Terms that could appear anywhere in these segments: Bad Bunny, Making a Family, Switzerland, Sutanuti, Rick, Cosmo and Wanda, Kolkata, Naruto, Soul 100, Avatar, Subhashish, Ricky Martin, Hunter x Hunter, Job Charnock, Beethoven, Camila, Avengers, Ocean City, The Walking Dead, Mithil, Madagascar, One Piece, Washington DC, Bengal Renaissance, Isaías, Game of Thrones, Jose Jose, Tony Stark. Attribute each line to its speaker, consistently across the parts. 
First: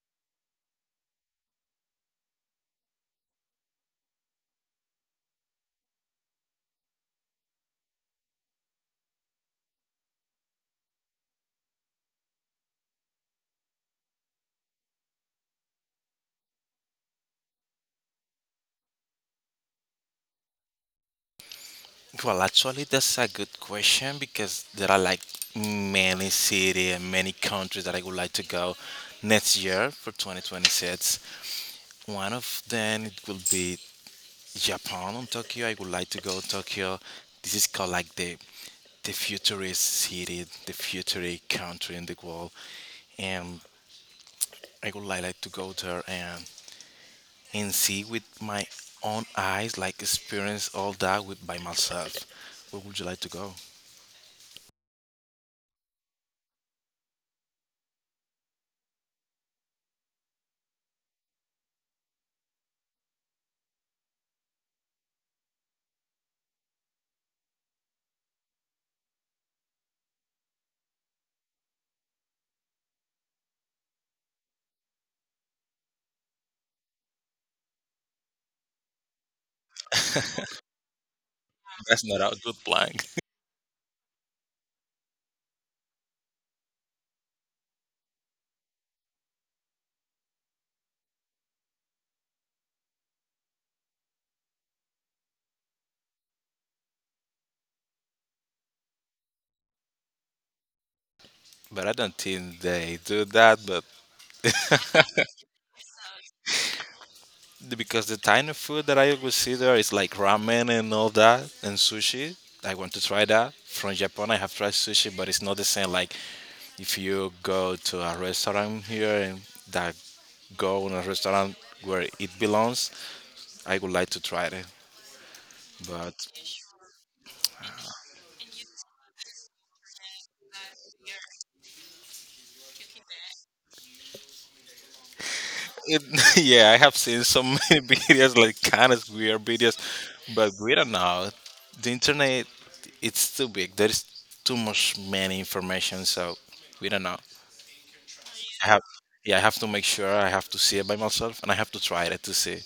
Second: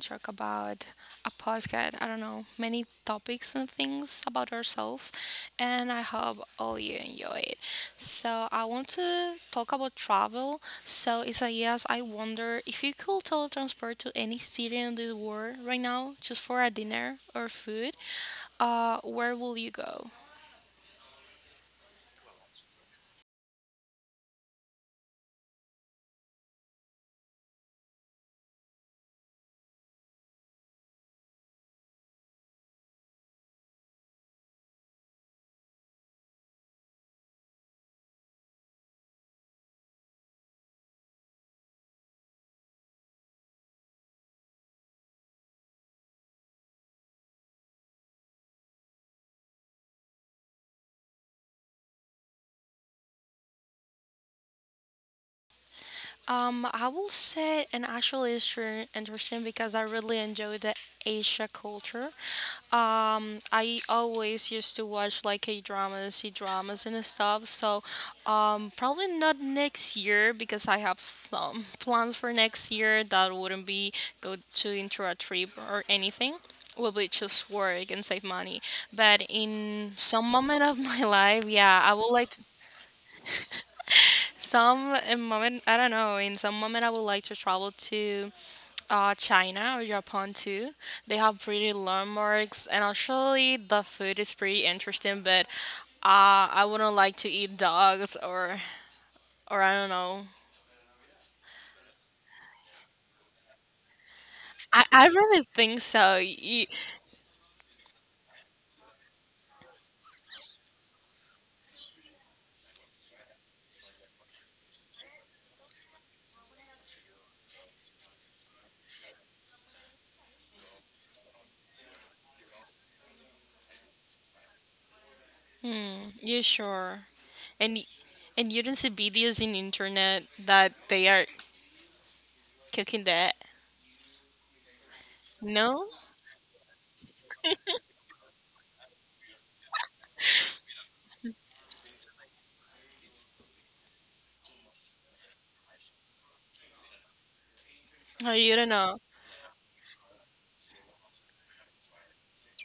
Speaker 1: to talk about a podcast. I don't know, many topics and things about ourselves, and I hope all you enjoy it. So I want to talk about travel. So Isaías, I wonder if you could teletransport to any city in the world right now, just for a dinner or food, where will you go?
Speaker 2: Well, actually, that's a good question because there are like many city and many countries that I would like to go next year for 2026. One of them it will be Japan and Tokyo. I would like to go Tokyo. This is called like the futurist city, the futurist country in the world, and I would like to go there and see with my own eyes, like experience all that with by myself. Where would you like to go?
Speaker 1: I will say an actual issue interesting because I really enjoy the Asia culture. I always used to watch like K dramas, C dramas, and stuff. So, probably not next year because I have some plans for next year that wouldn't be go to into a trip or anything. Will be just work and save money. But in some moment of my life, yeah, I
Speaker 2: That's
Speaker 1: would
Speaker 2: not
Speaker 1: like
Speaker 2: a good plan.
Speaker 1: some moment, I don't know, in some moment I would like to travel to China or Japan too. They have pretty landmarks and actually the food is pretty interesting, but I wouldn't like to eat dogs or I don't know.
Speaker 2: But I don't think they do that. But
Speaker 1: I really think so. You,
Speaker 2: because the tiny food that I consider is like ramen and all that and sushi. I want to try that. From Japan, I have tried sushi, but it's not the same. Like if you go to a restaurant here and that go in a restaurant where it belongs, I would like to try it.
Speaker 1: mm,
Speaker 2: But
Speaker 1: you sure? And y- and you don't see videos in internet that they are cooking that? No?
Speaker 2: It, yeah, I have seen so many videos, like kind of weird videos, but we don't know. The internet, it's too big. There is too much many information, so we don't know.
Speaker 1: Oh, you
Speaker 2: I
Speaker 1: don't
Speaker 2: have,
Speaker 1: know.
Speaker 2: yeah, I have to make sure I have to see it by myself, and I have to try it to see.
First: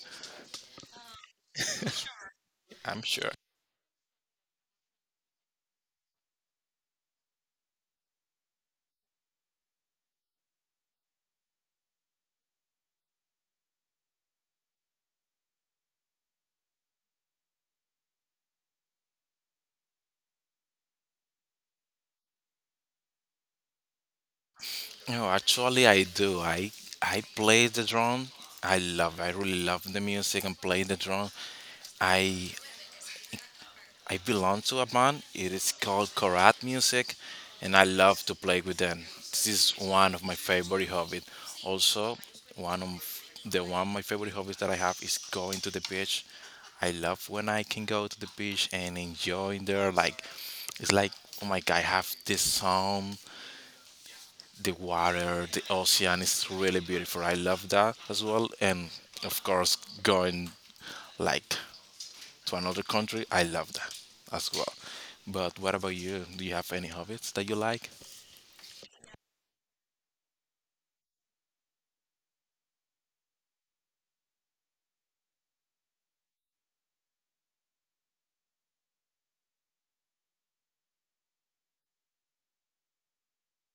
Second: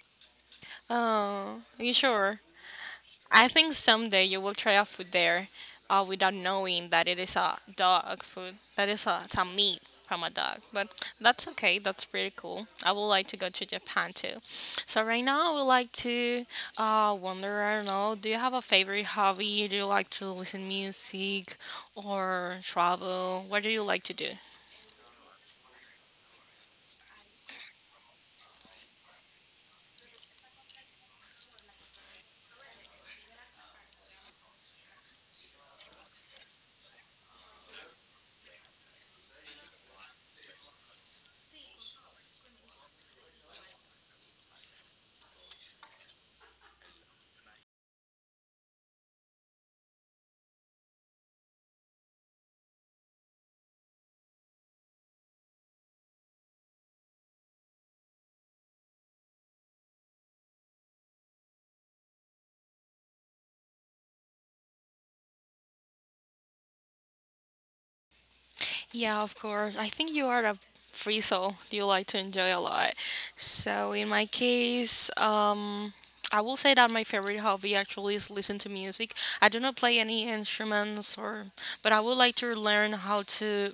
Speaker 1: Oh, you sure?
Speaker 2: I'm sure.
Speaker 1: I think someday you will try a food there without knowing that it is a dog food. That is a, it's a meat from a dog. But that's okay. That's pretty cool. I would like to go to Japan too. So right now I would like to wonder, I don't know, do you have a favorite hobby? Do you like to listen music or travel? What do you like to do?
Speaker 2: No, actually, I do. I play the drum. I love. I really love the music and play the drum. I I belong to a band. It is called Korat Music, and I love to play with them. This is one of my favorite hobbies. Also, one of one of my favorite hobbies that I have is going to the beach. I love when I can go to the beach and enjoy there. Like it's like oh my god, I have this sound, the water, the ocean is really beautiful. I love that as well, and of course, going like to another country. I love that as well. But what about you? Do you have any hobbies that you like?
Speaker 1: Yeah, of course. I think you are a free soul. You like to enjoy a lot. So in my case, I will say that my favorite hobby actually is listen to music. I do not play any instruments or, but I would like to learn how to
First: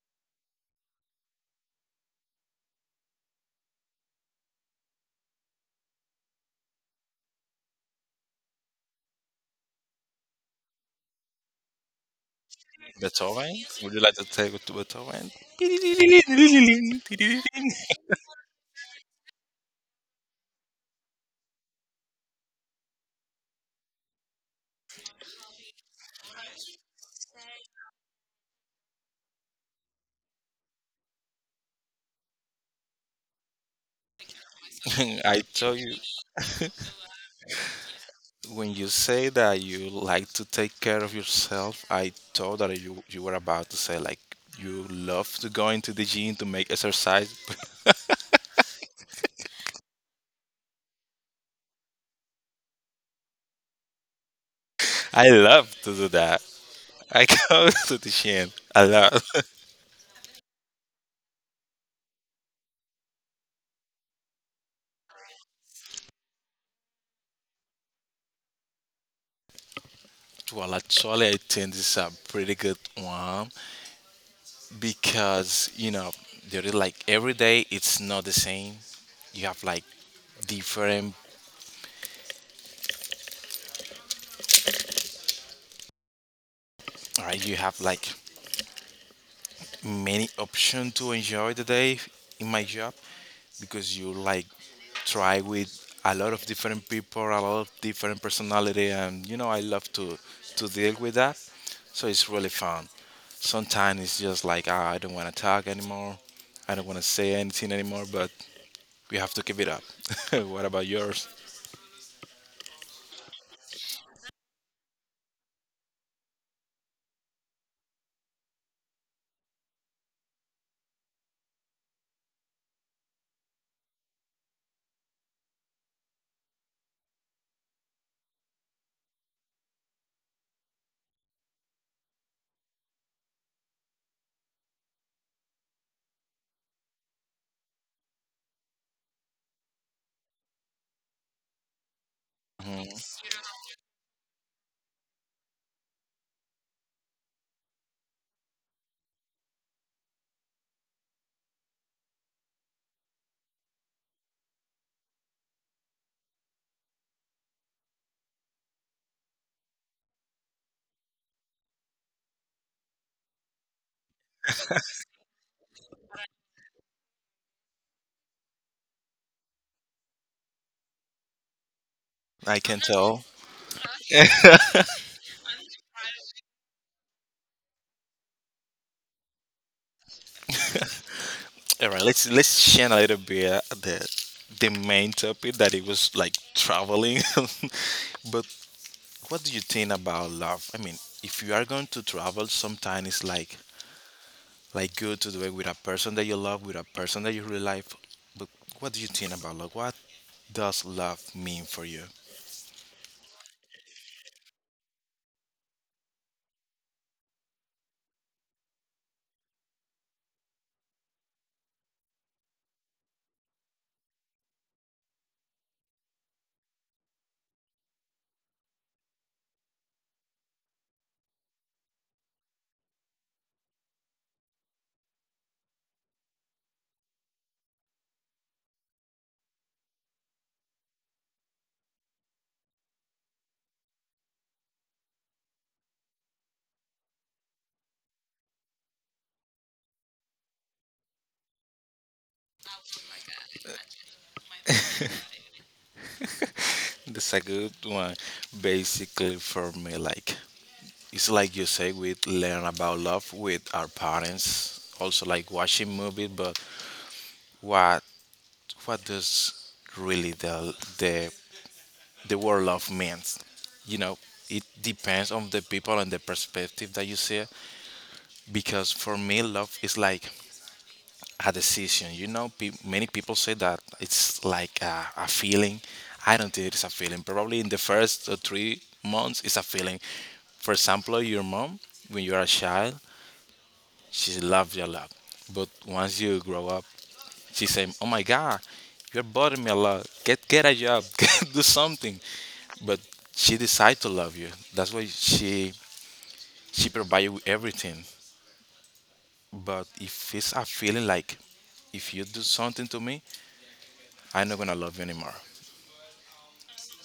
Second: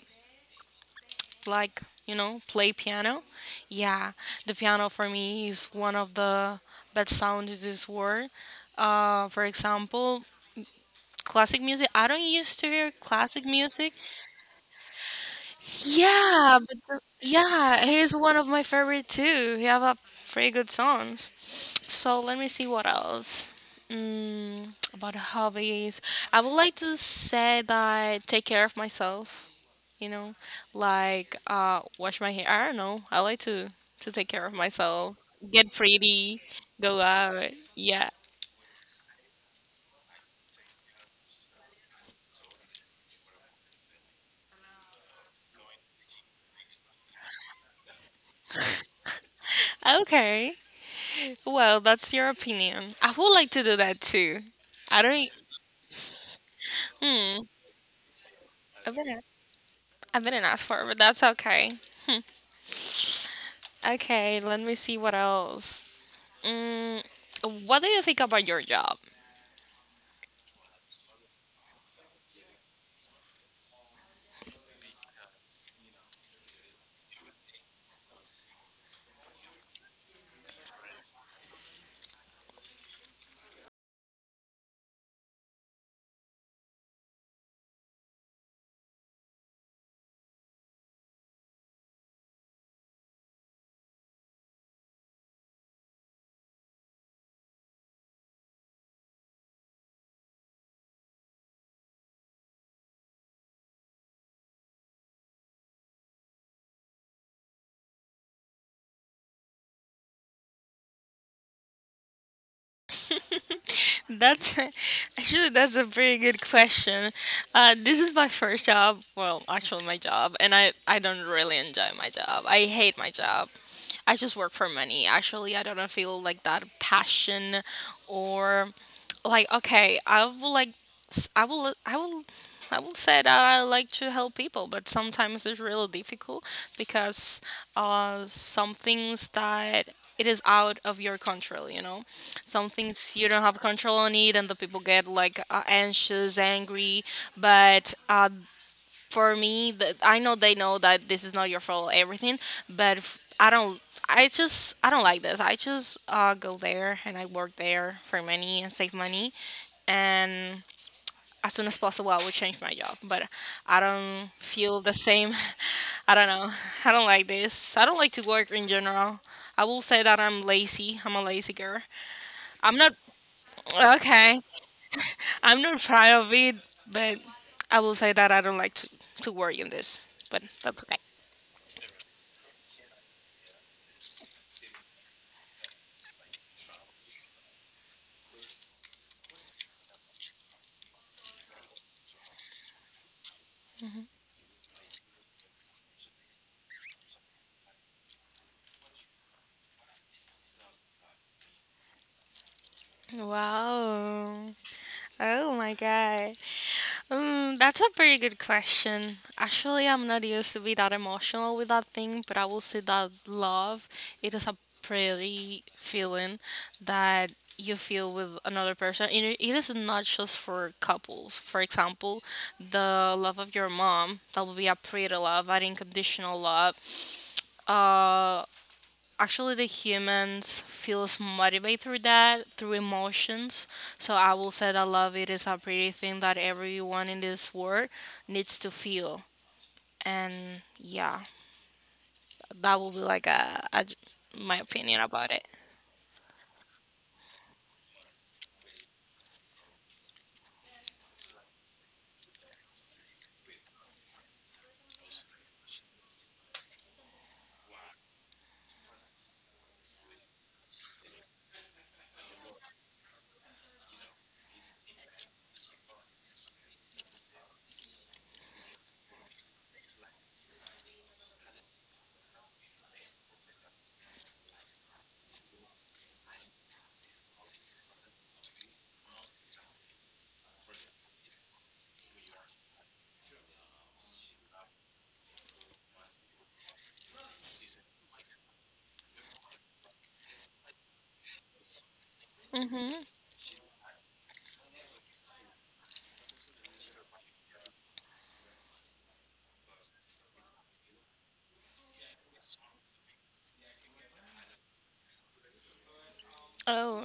Speaker 1: like, you know, play piano. Yeah, the piano for me is one of the best sounds in this world. For example, classic music. I don't used to hear classic
Speaker 2: Beethoven? Would
Speaker 1: music.
Speaker 2: you like to take it to Beethoven?
Speaker 1: Yeah, but the, yeah, he's one of my favorite too. He have a pretty good songs. So let me see what else. Mm, about hobbies, I would like to say that I take care of myself. You know, like wash my hair. I don't know. I like to take care of myself,
Speaker 2: I
Speaker 1: get
Speaker 2: told you
Speaker 1: pretty, go out. Yeah.
Speaker 2: when you say that you like to take care of yourself, I thought that you were about to say like you love to go into the gym to make exercise.
Speaker 1: Okay. Well, that's your opinion. I would like to do that too. I don't.
Speaker 2: I love to do that. I
Speaker 1: Hmm.
Speaker 2: go to the gym a
Speaker 1: Okay.
Speaker 2: lot.
Speaker 1: I didn't ask for it, but that's okay. Okay, let me see what else. Mm, what do you think about your job?
Speaker 2: Well, actually, I think this is a pretty good one. Because you know, they're like every day it's not the same. You have like different, right? You have like many option to enjoy the day in my job because you like try with a lot of different people, a lot of different personality, and you know I love to deal with that. So it's really fun. Sometimes it's just like ah, I don't want to talk anymore, I don't want to say anything anymore, but we have to keep it up. What about yours?
Speaker 1: That's actually that's a pretty good question. This is my first job. Well, actually my job, and I don't really enjoy my job. I hate my job. I just work for money. Actually, I don't feel like that passion or like okay. I will like s- I will I will I would say that I like to help people, but sometimes it's really difficult because some things that it is out of your control, you know. Some
Speaker 2: Mm-hmm.
Speaker 1: things you don't have control on it, and the people get like anxious, angry. But for me, the, I know they know that this is not your fault, everything. I don't. I don't like this. I just go there and I work there for money and save money, and as soon as possible I will change my job. But I don't feel the same. I don't know. I don't like this. I don't like to work in general. I will say that I'm lazy. I'm a lazy girl.
Speaker 2: I
Speaker 1: I'm
Speaker 2: can
Speaker 1: not
Speaker 2: tell.
Speaker 1: okay. I'm not proud of it, but I will say that I don't like to work in this. But that's okay.
Speaker 2: All right, let's share a little bit the main topic that it was like traveling. But what do you think about love? I mean, if you are going to travel, sometimes it's like good to do it with a person that you love, with a person that you really like. But what do you think about love? What does love mean for you?
Speaker 1: Wow. Oh my god. That's a very good question. Actually, I'm not used to be that emotional with that thing, but I will say that love, it is a pretty feeling that you feel with another person. And it is not just for couples. For example, the love of your mom, that will be a pretty love, an unconditional love. Uh, Actually, the humans feels motivated through that, through emotions. So I will say that love it is a pretty thing that everyone in this world needs to feel. And yeah, that will be like my opinion about it.
Speaker 2: That's a good one. Basically, for me, like it's like you say, we learn about love with our parents. Also, like watching movies, but what what does really the word love means? You know, it depends on the people and the perspective that you see it. Because for me, love is like a decision. You know, many people say that it's like a feeling. I don't think it's a feeling. Probably in the first 3 months it's a feeling. For example, your mom, when you are a child, she loves your love. But once you grow up, she said, "Oh my God, you're bothering me a lot. Get a job. Do something." But
Speaker 1: Mm-hmm.
Speaker 2: she decided to love you. That's why she provide you with everything. But if it's a feeling like if you do something to me, I'm not gonna love you anymore.
Speaker 1: Oh,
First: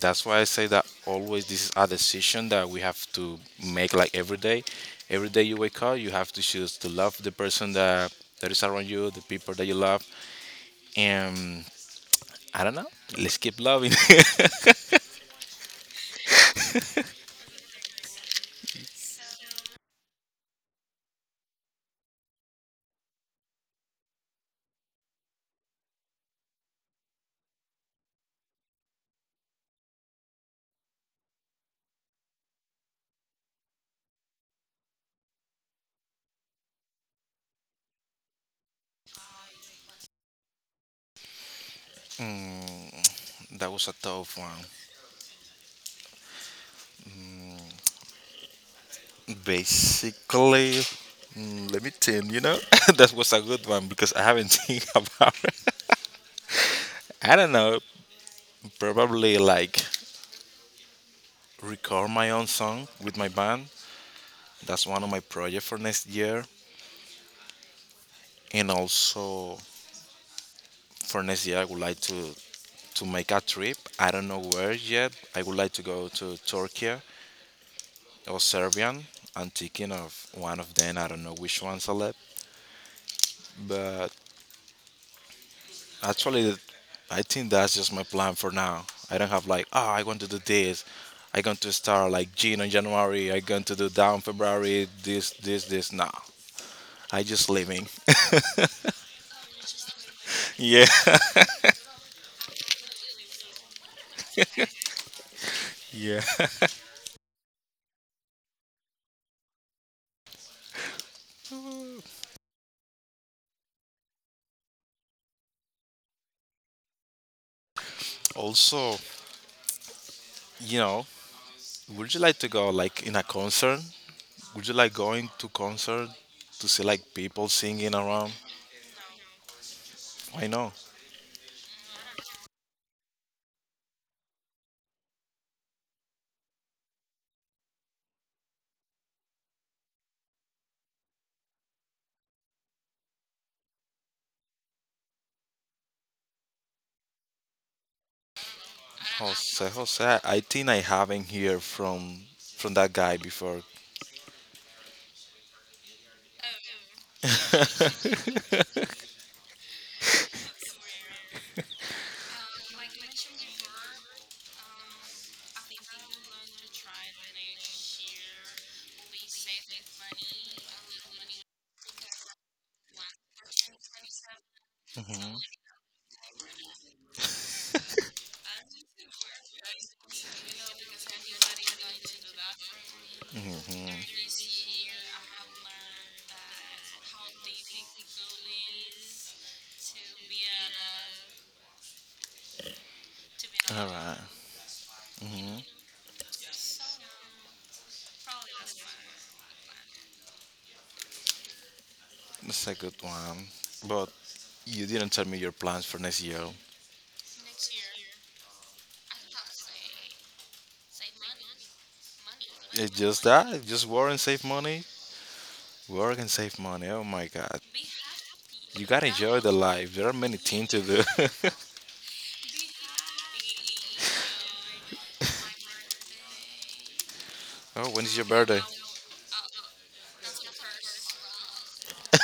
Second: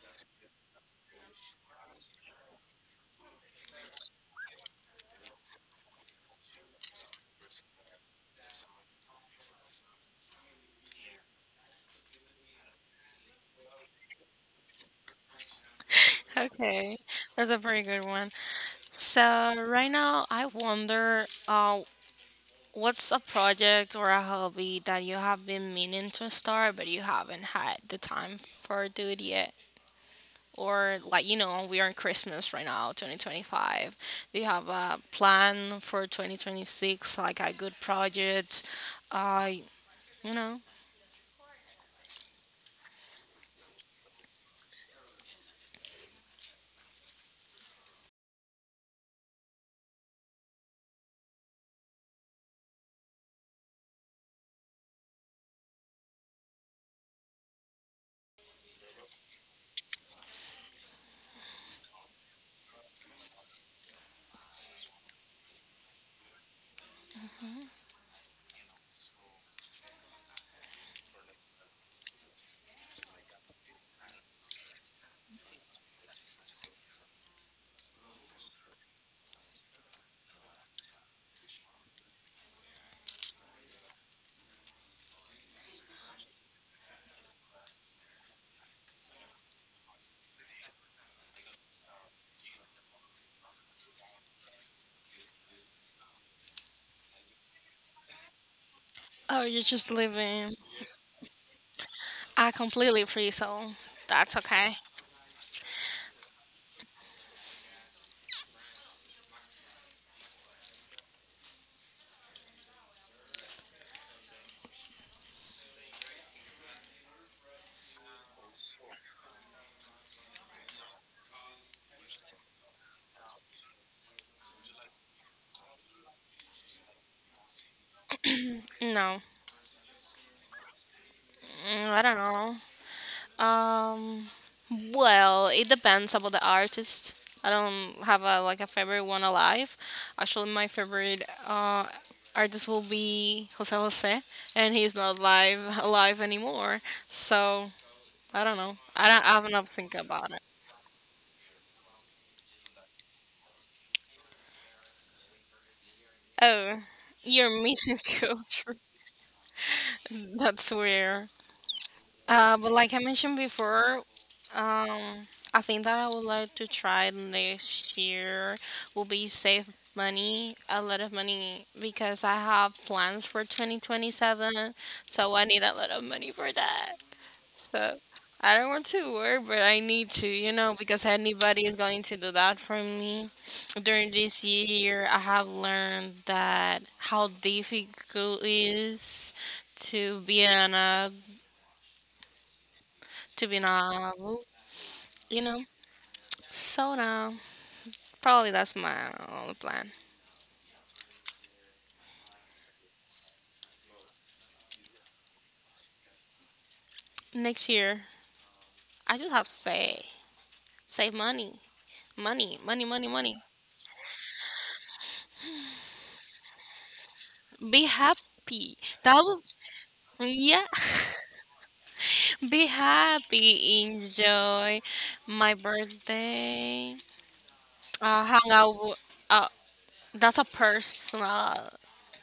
Speaker 2: That's why I say that always this is a decision that we have to make like every day. Every day you wake up, you have to choose to love the person that is around you, the people that you love. And I don't know. Let's keep loving.
Speaker 1: okay. That's a pretty good one. So right now, I wonder, what's a project or a hobby that you have been meaning to start, but you haven't had the time for do it yet? Or like you know we are in Christmas right now, 2025. Do you have a plan for 2026, like a good project? Uh, you know,
Speaker 2: That was a tough one. Mm, Basically, let me think. That was a good one because I haven't think about it. I don't know. Probably like record my own song with my band. That's one of my projects for next year. And also for next year, I would like to make a trip. I don't know where yet. I would like to go to Turkey or Serbian. I'm thinking of one of them. I don't know which one select, but actually, I think that's just my plan for now. I don't have like, oh, I want to do this. I going to start like June on January. I going to do down February. This, this, this. No, I just living.
Speaker 1: oh, you're just living.
Speaker 2: Yeah,
Speaker 1: I completely free so that's okay.
Speaker 2: yeah. Also, you know, would you like to go like in a concert? Would you like going to concert to see like people singing around?
Speaker 1: No,
Speaker 2: I know.
Speaker 1: mm, I don't know. Um, well, it depends about the artist. I don't have a like a favorite one alive. Actually, my favorite artist will be Jose Jose, and he's not live alive anymore. So I don't know. I don't. I haven't
Speaker 2: Jose,
Speaker 1: think
Speaker 2: Jose.
Speaker 1: about it.
Speaker 2: I think I haven't heard from that guy before.
Speaker 1: Oh, you're missing culture. That's weird. But like I mentioned before, um, I think that I would like to try next year will be save money, a lot of money because I have plans for 2027, so I need a lot of money for that. So I don't want to work, but I need to, you know, because anybody is going to do that for me. During this year, I have learned that how difficult it is to be an
Speaker 2: All right.
Speaker 1: adult you know.
Speaker 2: Mm-hmm.
Speaker 1: So now, probably that's my only plan.
Speaker 2: That's a good one. But you didn't tell me your plans for next year.
Speaker 1: Next year, I just have to say, save money, money, money,
Speaker 2: It's
Speaker 1: money,
Speaker 2: just
Speaker 1: money.
Speaker 2: that. It's just work and save money. Work and save money. Oh my God.
Speaker 1: Be happy.
Speaker 2: You gotta
Speaker 1: That
Speaker 2: enjoy
Speaker 1: will,
Speaker 2: the life. There are many
Speaker 1: yeah.
Speaker 2: things to do.
Speaker 1: Be happy. Enjoy my birthday.
Speaker 2: Oh, when is
Speaker 1: Uh,
Speaker 2: your
Speaker 1: hang
Speaker 2: birthday?
Speaker 1: out. w- Uh, that's a personal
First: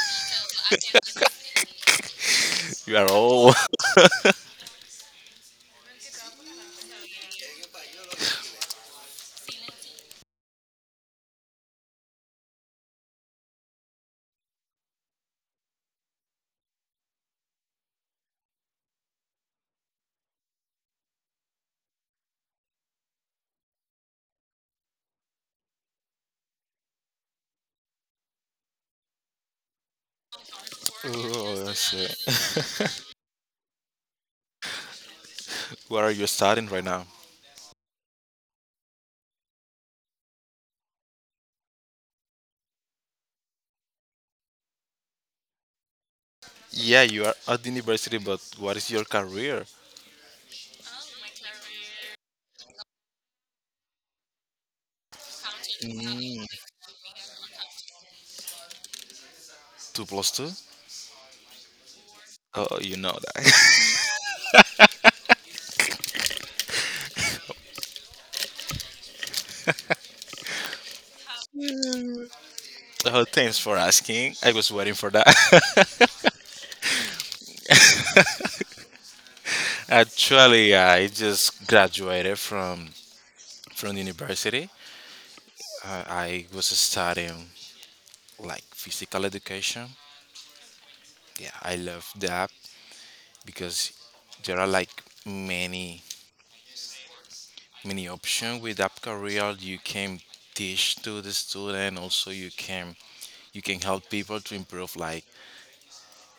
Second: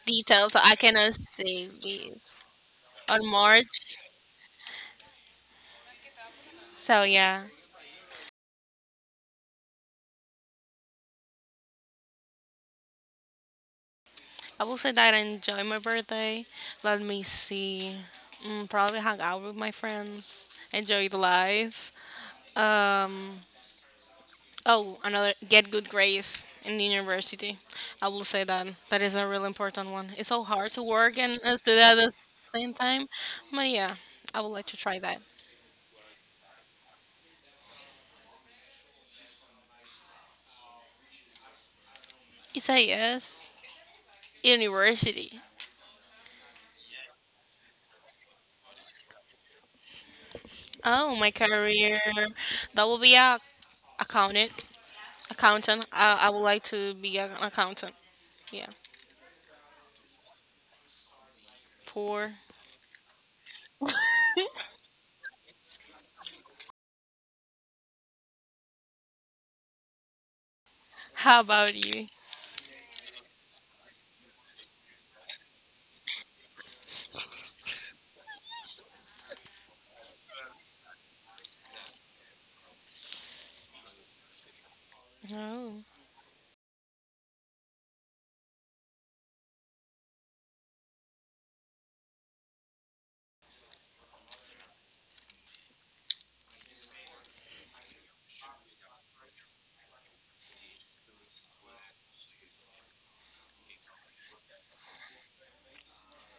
Speaker 1: detail, so I cannot say this
Speaker 2: You are
Speaker 1: on
Speaker 2: old.
Speaker 1: March. So yeah. I will say that I enjoy my birthday. Let me see. Mm, probably hang out with my friends, enjoy the life. Um, oh, another get good grades in university. I will say that that is a really important one. It's so hard to work and
Speaker 2: Oh,
Speaker 1: study
Speaker 2: that's
Speaker 1: at the same
Speaker 2: it.
Speaker 1: time, but yeah, I would like to try that.
Speaker 2: What are you studying right now?
Speaker 1: It's a yes. University.
Speaker 2: Yeah, you are at the university, but what is your career?
Speaker 1: Oh, my career. That will be a accountant. Accountant. I would
Speaker 2: Mm,
Speaker 1: like to be an accountant. Yeah.
Speaker 2: Two plus two?
Speaker 1: For
Speaker 2: Oh, you know that.
Speaker 1: how about you?
Speaker 2: Oh, thanks for asking. I was waiting for that. Actually, I just graduated from university.
Speaker 1: Oh,
Speaker 2: I was studying like physical education. Yeah, I love that because there are like many many options with that career. You can teach to the student. Also, you can help people to improve like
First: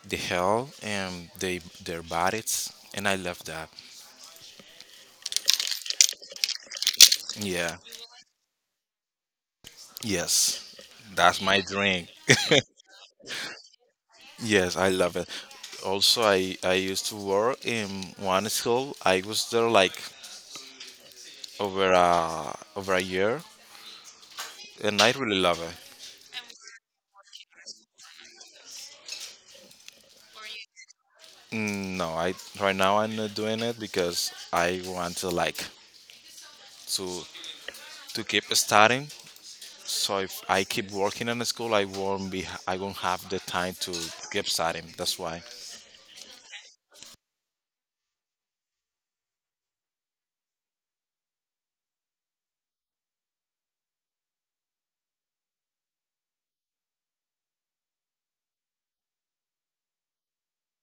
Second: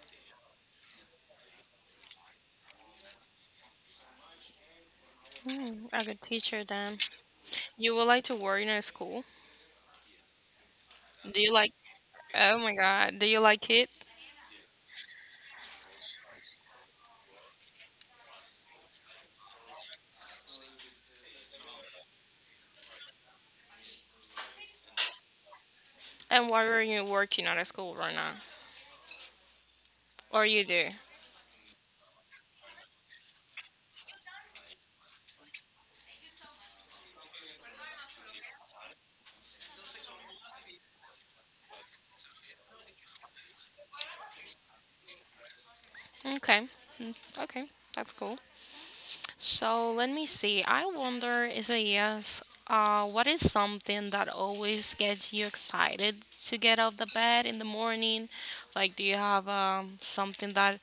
Speaker 2: the health and they their bodies. And I love that.
Speaker 1: hmm, like a good teacher then.
Speaker 2: Yeah.
Speaker 1: You would like to work in a school?
Speaker 2: Yes.
Speaker 1: Do
Speaker 2: That's
Speaker 1: you
Speaker 2: my
Speaker 1: like?
Speaker 2: dream.
Speaker 1: Oh my God, do you like it?
Speaker 2: Yes, I love it. Also, I used to work in one school. I was there like over a year, and I really love it.
Speaker 1: And why are you working at a school right now? Or you do?
Speaker 2: No, I right now I'm not doing it because I want to like to to keep studying. So if I keep working in the school, I won't have the time to keep studying. That's why.
Speaker 1: Okay, mm, okay, that's cool. So let me see. I wonder, is a yes. What is something that always gets you excited to get out of the bed in the morning? Like, do you have something that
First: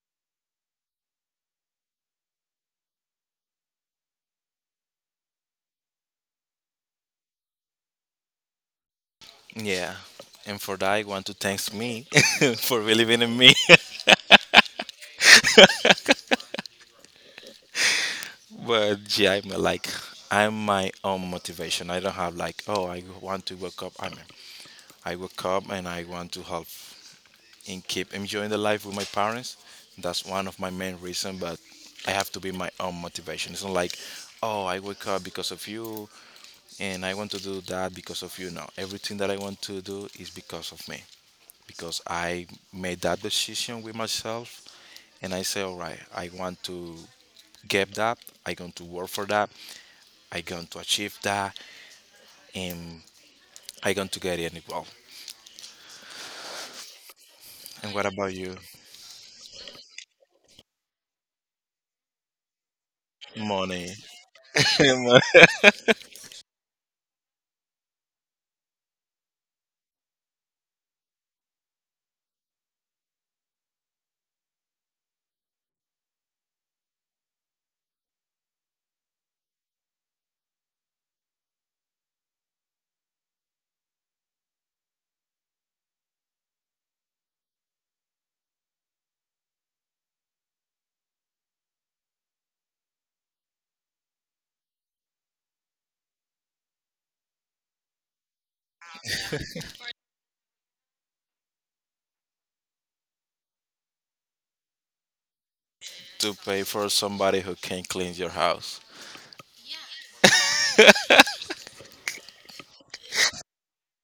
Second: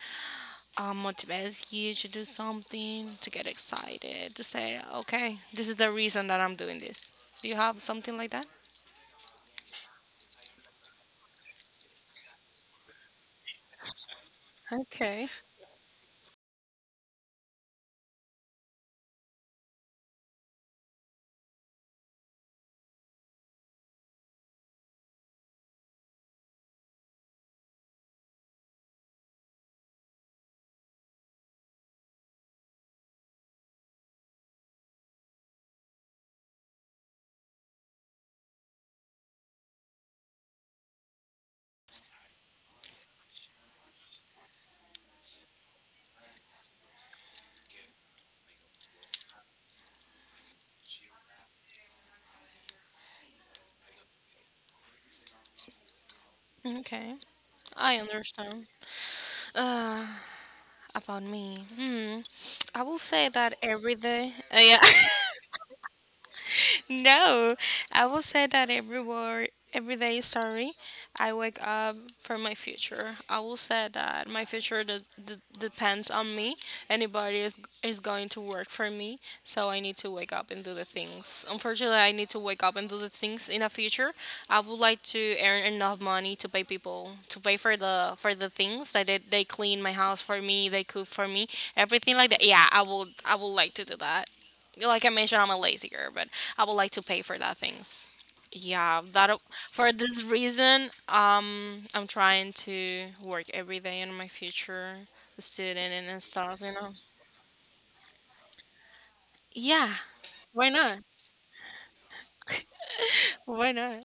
Speaker 1: motivates you to do something, to get excited, to say, okay, this is the reason that I'm doing this. Do you have something like that?
Speaker 2: Yeah. And for that, I want to thanks me for believing in me.
Speaker 1: Okay.
Speaker 2: But yeah, I'm my own motivation. I don't have like oh I want to wake up. I mean, I wake up and I want to help and keep enjoying the life with my parents. That's one of my main reasons, but I have to be my own motivation. It's not like, oh, I wake up because of you and I want to do that because of you. No, everything that I want to do is because of me, because I made that decision with myself and I say, all right, I want to get that, I going to work for that, I going to achieve that, and I going to get it well.
Speaker 1: Okay,
Speaker 2: And
Speaker 1: I
Speaker 2: what about you?
Speaker 1: understand. Uh, about me, hmm, I will say that
Speaker 2: Money.
Speaker 1: every day. Yeah. No, I will say that every word, every day, sorry, I wake up for my future. I will say that my future depends on me. Anybody is going to work for me, so I need to wake up and do the things. Unfortunately, I need to wake up and do the things in the future. I would like to earn enough money to pay people, to pay for the things that they clean my house for me, they cook for me, everything like that. Yeah, I would like to do that like I mentioned, I'm a lazy girl, but I would like to pay for that things. Yeah, that for this reason, I'm trying to work every day in my future student and
Speaker 2: To
Speaker 1: stuff.
Speaker 2: pay
Speaker 1: You
Speaker 2: for
Speaker 1: know.
Speaker 2: somebody who can clean your house.
Speaker 1: Yeah. Why not? Why not?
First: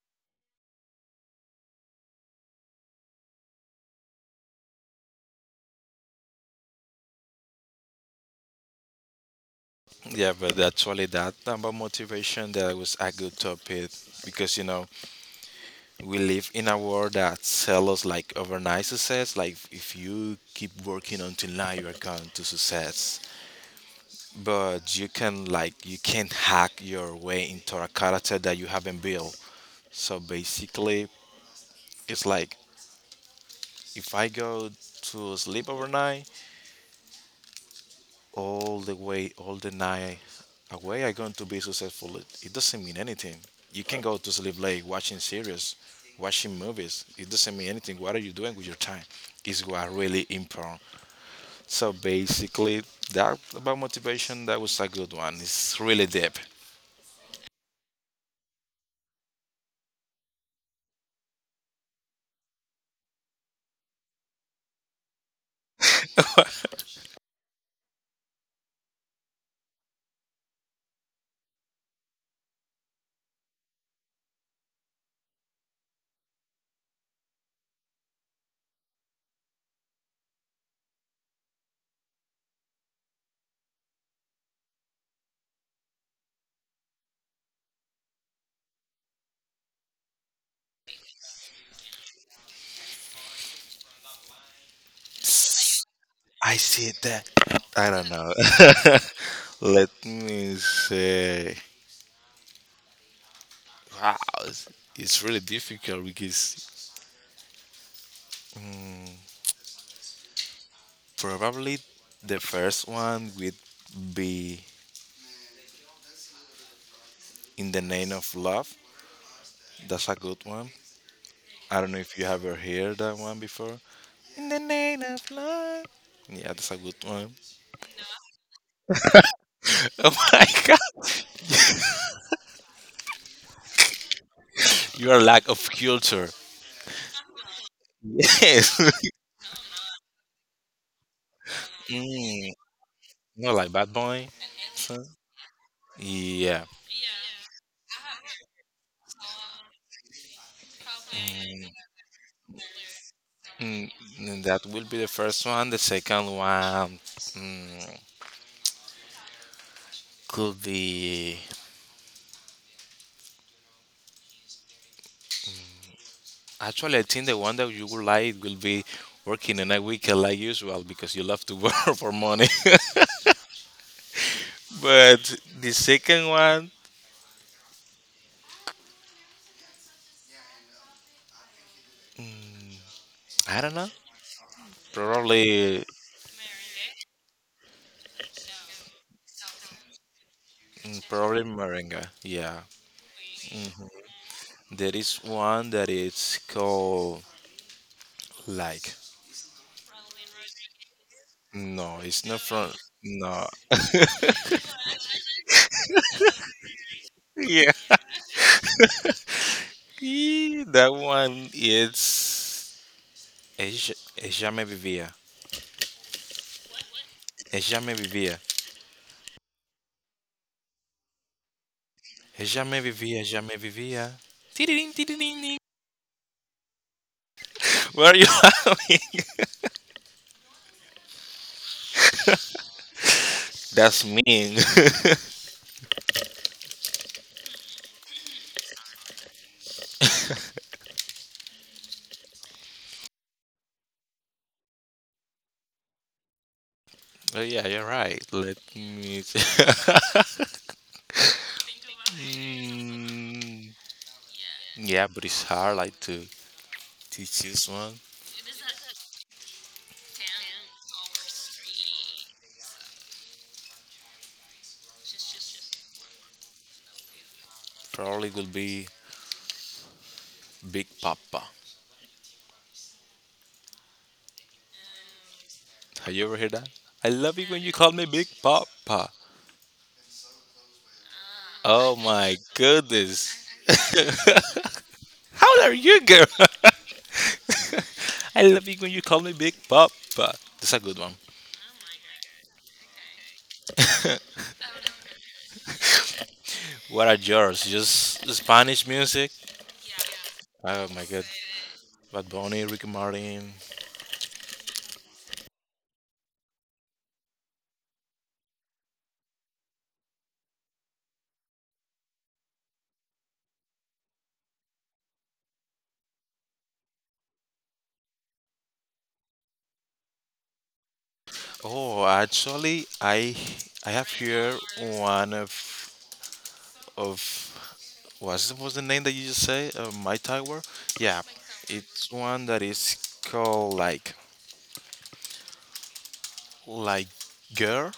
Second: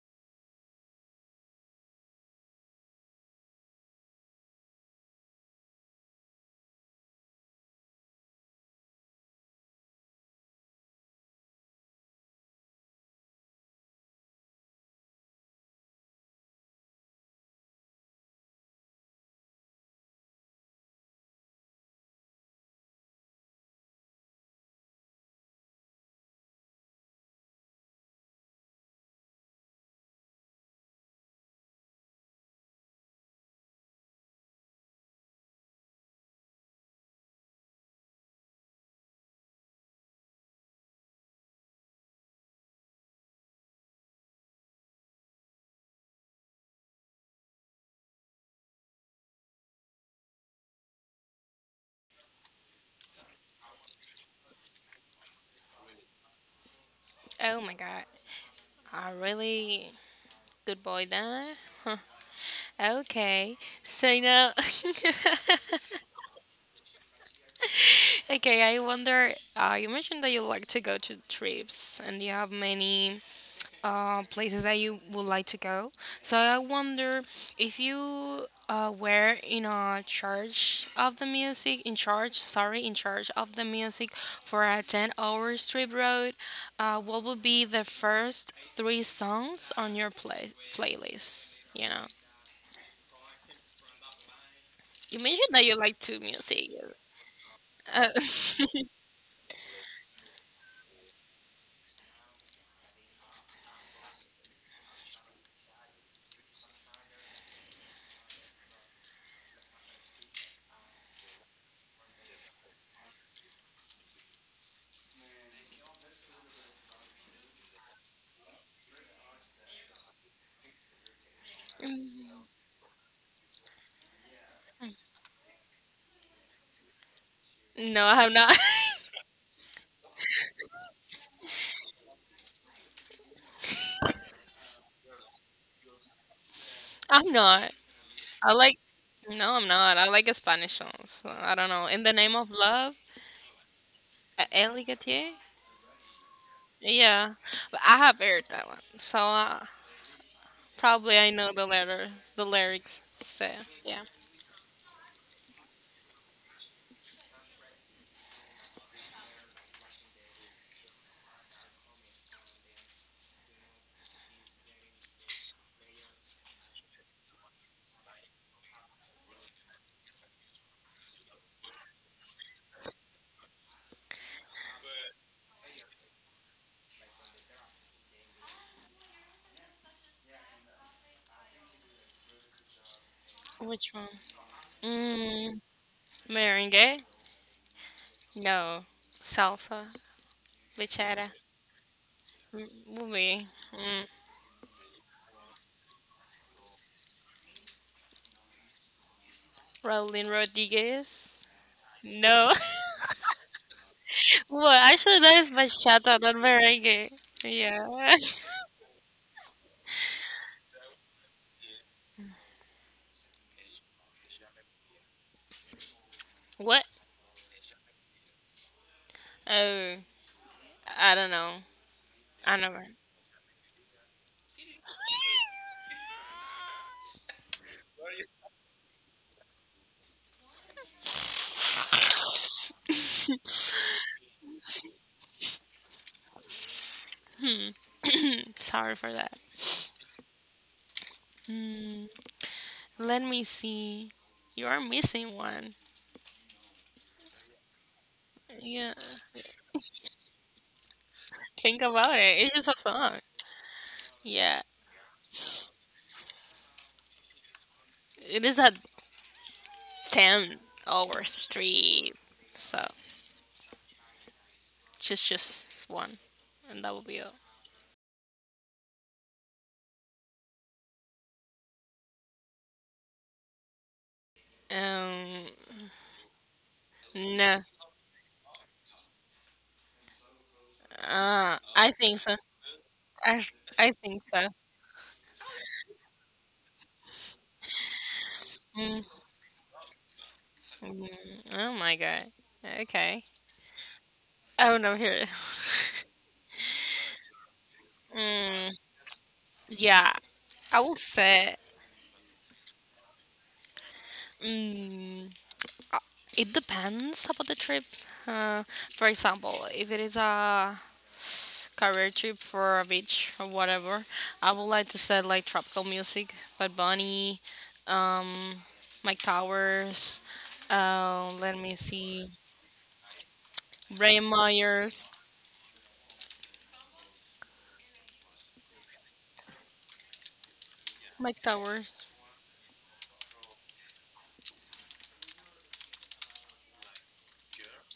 Speaker 2: Yeah, but actually, that about motivation that was a good topic because you know we live in a world that sells us like overnight success. Like if you keep working until now, you are going to success. But you can hack your way into a character that you haven't built. So basically, it's like if I go to sleep overnight, all the way, all the night away are going to be successful. It doesn't mean anything. You can go to sleep late watching series, watching movies. It doesn't mean anything. What are you doing with your time? Is what really important. So basically, that about motivation, that was a good one. It's really deep.
Speaker 1: Oh my god, I really good boy then. Huh. Okay, so now, okay, I wonder. You mentioned that you like to go to trips, and you have many places that you would like to go. So I wonder if you were in a charge of the music, in charge, sorry, in charge of the music for a 10-hour strip road, what would be the first three songs on your playlist? You know, you mentioned that you like to
Speaker 2: I
Speaker 1: music.
Speaker 2: see that. I don't
Speaker 1: Uh,
Speaker 2: know. Let me say, wow, it's, it's really difficult because. mm, Probably the first one would be In the Name of Love. That's a good one. I don't know if you ever heard that one before. In the Name of Love. Yeah, that's a good one.
Speaker 1: no, I have not.
Speaker 2: Oh my god. You are lack of culture.
Speaker 1: I'm not. I
Speaker 2: Yes.
Speaker 1: like. No, I'm not. I like Spanish songs. I don't know. In the name
Speaker 2: mm,
Speaker 1: of love.
Speaker 2: Not like Bad Boy.
Speaker 1: A
Speaker 2: So,
Speaker 1: Eligatier?
Speaker 2: yeah.
Speaker 1: Yeah, but I have heard that one, so probably I know the
Speaker 2: Mm,
Speaker 1: letter, the lyrics. So
Speaker 2: mm,
Speaker 1: yeah,
Speaker 2: that will be the first one. The second one mm, could be. Actually, I think the one that you would like will be working in a weekend like usual because you love to work for money. But the second one, I don't know.
Speaker 1: which one? Mm,
Speaker 2: Probably,
Speaker 1: Merengue? No, salsa,
Speaker 2: mm,
Speaker 1: bachata,
Speaker 2: probably merengue. Yeah.
Speaker 1: movie?
Speaker 2: Hmm.
Speaker 1: mm.
Speaker 2: There is one that is called like.
Speaker 1: Rolling Rodriguez?
Speaker 2: No, it's not
Speaker 1: No.
Speaker 2: from. No.
Speaker 1: What? Actually, that is bachata, not merengue.
Speaker 2: Yeah.
Speaker 1: Yeah.
Speaker 2: That one is. É jamais vivia.
Speaker 1: What?
Speaker 2: É jamais vivia.
Speaker 1: Oh, I don't know.
Speaker 2: É
Speaker 1: I
Speaker 2: jamais
Speaker 1: never.
Speaker 2: vivia. Jamais vivia. What are you laughing? That's mean.
Speaker 1: Hmm. Sorry for that. Let me see. You are missing one.
Speaker 2: Oh yeah, you're right. Let
Speaker 1: Yeah.
Speaker 2: me.
Speaker 1: Think about it. It's just a song.
Speaker 2: Mm,
Speaker 1: Yeah.
Speaker 2: yeah, but it's hard like to choose one.
Speaker 1: It is a 10-hour street. So just one. And that will be all.
Speaker 2: Probably will be Big Papa.
Speaker 1: Um,
Speaker 2: Have you ever heard that? I love it when
Speaker 1: no.
Speaker 2: you call me Big Papa.
Speaker 1: I
Speaker 2: Oh
Speaker 1: think
Speaker 2: my
Speaker 1: so.
Speaker 2: goodness.
Speaker 1: I, I think so.
Speaker 2: How are you, girl? I love it when you
Speaker 1: Mm,
Speaker 2: call me Big Papa. That's a good
Speaker 1: mm,
Speaker 2: one.
Speaker 1: oh my god. Okay. I don't know here.
Speaker 2: What are yours? Just
Speaker 1: Mm,
Speaker 2: Spanish music?
Speaker 1: yeah. I
Speaker 2: Oh
Speaker 1: will
Speaker 2: my god.
Speaker 1: say.
Speaker 2: Bad Bunny, Ricky Martin.
Speaker 1: Mm, Uh, It depends about the trip. Uh, for example, if it is a career trip for a beach or whatever, I would like to set like tropical music, Bad Bunny, um, Mike Towers. Let me
Speaker 2: Oh,
Speaker 1: see,
Speaker 2: actually, I have
Speaker 1: Ray
Speaker 2: here
Speaker 1: Myers,
Speaker 2: one of what's was the name that you just say? My Tower. Yeah,
Speaker 1: Mike
Speaker 2: it's
Speaker 1: Towers.
Speaker 2: one that is called like girl.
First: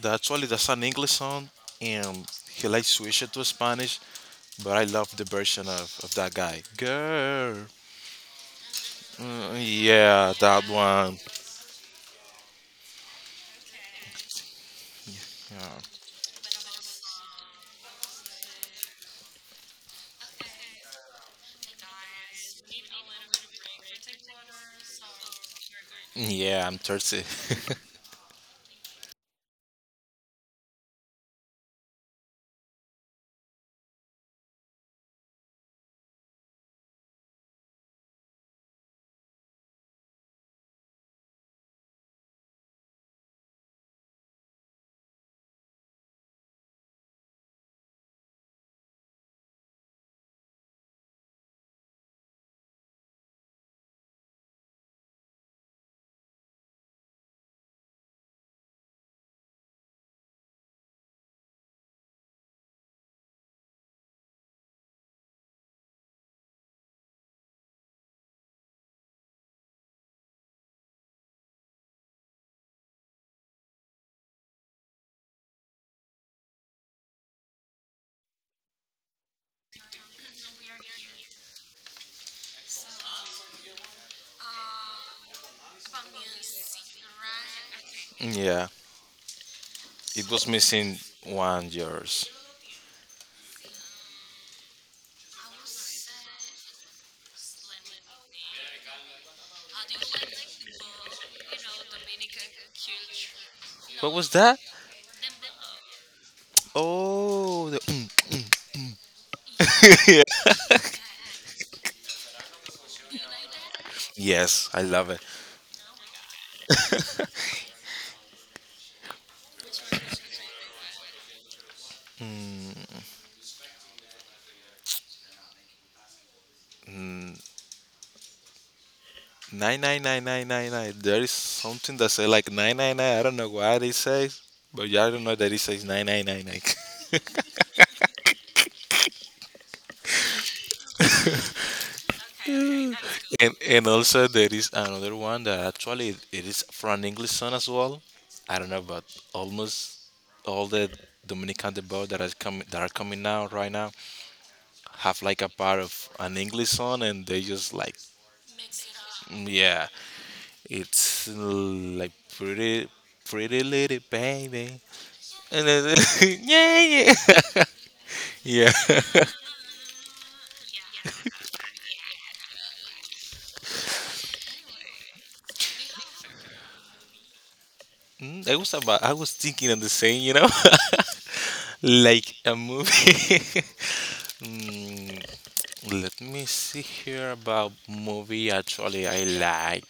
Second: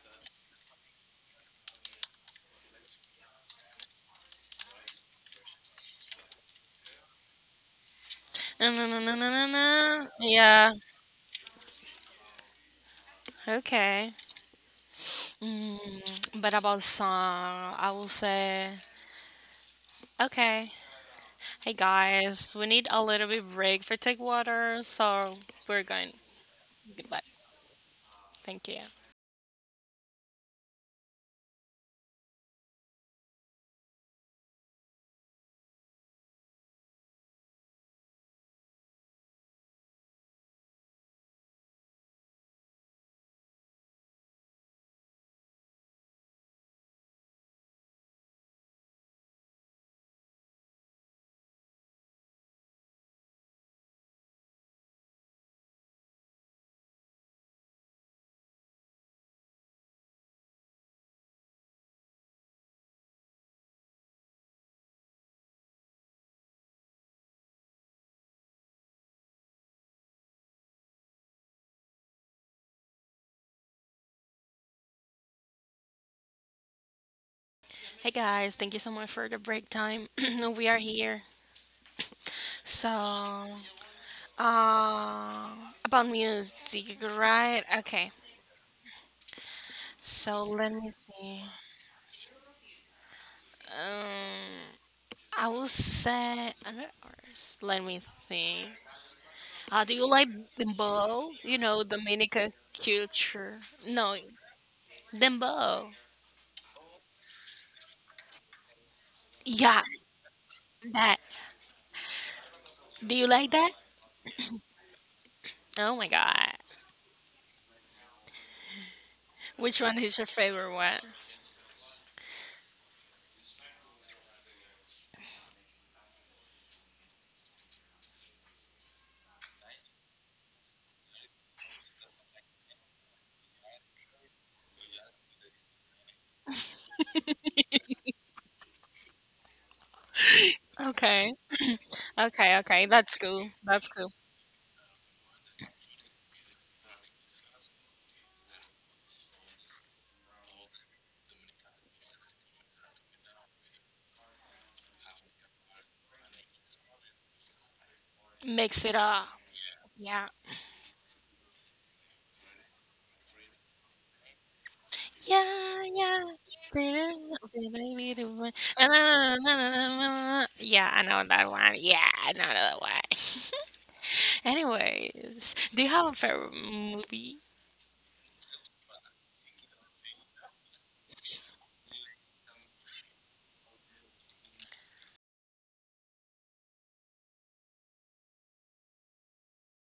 Speaker 2: That actually that's an English song, and he like switched it to Spanish. But I love the version of that guy. Girl.
Speaker 1: Na-na-na-na-na-na.
Speaker 2: Mm, yeah, that
Speaker 1: Yeah.
Speaker 2: one.
Speaker 1: Okay.
Speaker 2: Yeah,
Speaker 1: Mm, but about song, I will say okay. Hey guys, we need a little bit break for take water, so we're going
Speaker 2: yeah, I'm
Speaker 1: goodbye.
Speaker 2: thirsty.
Speaker 1: Thank you. Hey guys, thank you so much for the break time. We are here. So, uh, about music, right? Okay.
Speaker 2: Yeah. It
Speaker 1: So
Speaker 2: was
Speaker 1: let me
Speaker 2: missing
Speaker 1: see.
Speaker 2: one yours.
Speaker 1: Um, I will say another artist. Let me think. Do you like dembow? You know, Dominican culture.
Speaker 2: What
Speaker 1: No,
Speaker 2: was that?
Speaker 1: dembow.
Speaker 2: Oh, the.
Speaker 1: Yeah,
Speaker 2: Yeah.
Speaker 1: that. Do you like that?
Speaker 2: Yes, I love it.
Speaker 1: Oh my god. Which one is your favorite one?
Speaker 2: Mm, nine nine nine nine nine nine. There is something that say like nine nine nine. I don't know why they say, but yeah, I don't know that it says nine nine nine nine.
Speaker 1: Okay. Okay, okay. That's cool.
Speaker 2: And
Speaker 1: That's cool.
Speaker 2: also there is another one that actually it is from an English song as well. I don't know, but almost all the Dominican debut that are coming out right now have like a part of an English song, and they just like.
Speaker 1: Mix it up.
Speaker 2: Mm, yeah,
Speaker 1: Yeah.
Speaker 2: it's like pretty, pretty little baby. And
Speaker 1: Yeah,
Speaker 2: then,
Speaker 1: yeah.
Speaker 2: yeah, yeah, yeah.
Speaker 1: Yeah, I know that one. Yeah, I know that one. Anyways, do you have a favorite movie?
Speaker 2: I was thinking of the same. Like a movie. mm, Let me see here about movie. Actually, I like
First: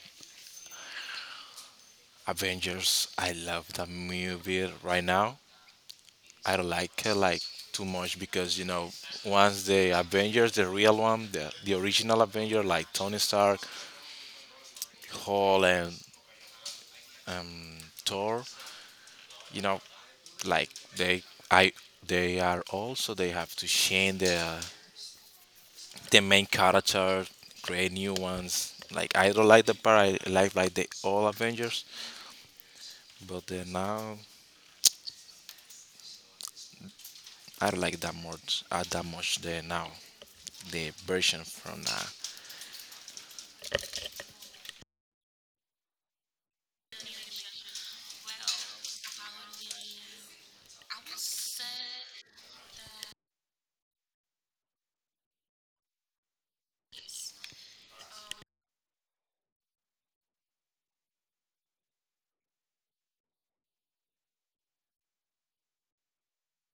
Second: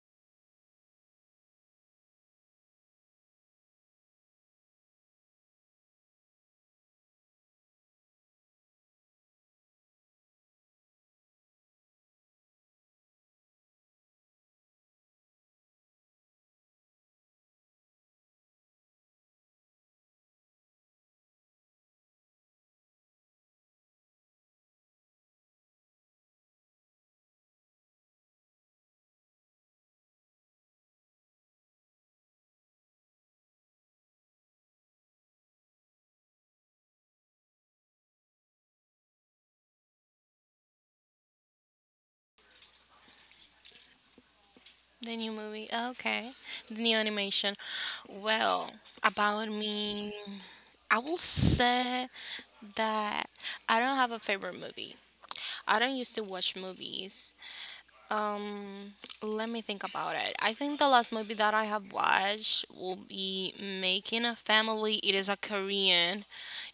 Speaker 2: Avengers. I love the movie right now. I don't like it like too much because you know once the Avengers, the real one, the original Avenger like Tony Stark, hall and um, tour, you know, like they i they are also they have to change the main character, create new ones. Like I don't like the part. I like the all Avengers, but the now I don't like that much, the now, the version from now.
Speaker 1: The new movie? Okay. The new animation. Well, about me, I will say that I don't have a favorite movie. I don't used to watch movies. Um, Let me think about it. I think the last movie that I have watched will be Making a Family. It is a Korean.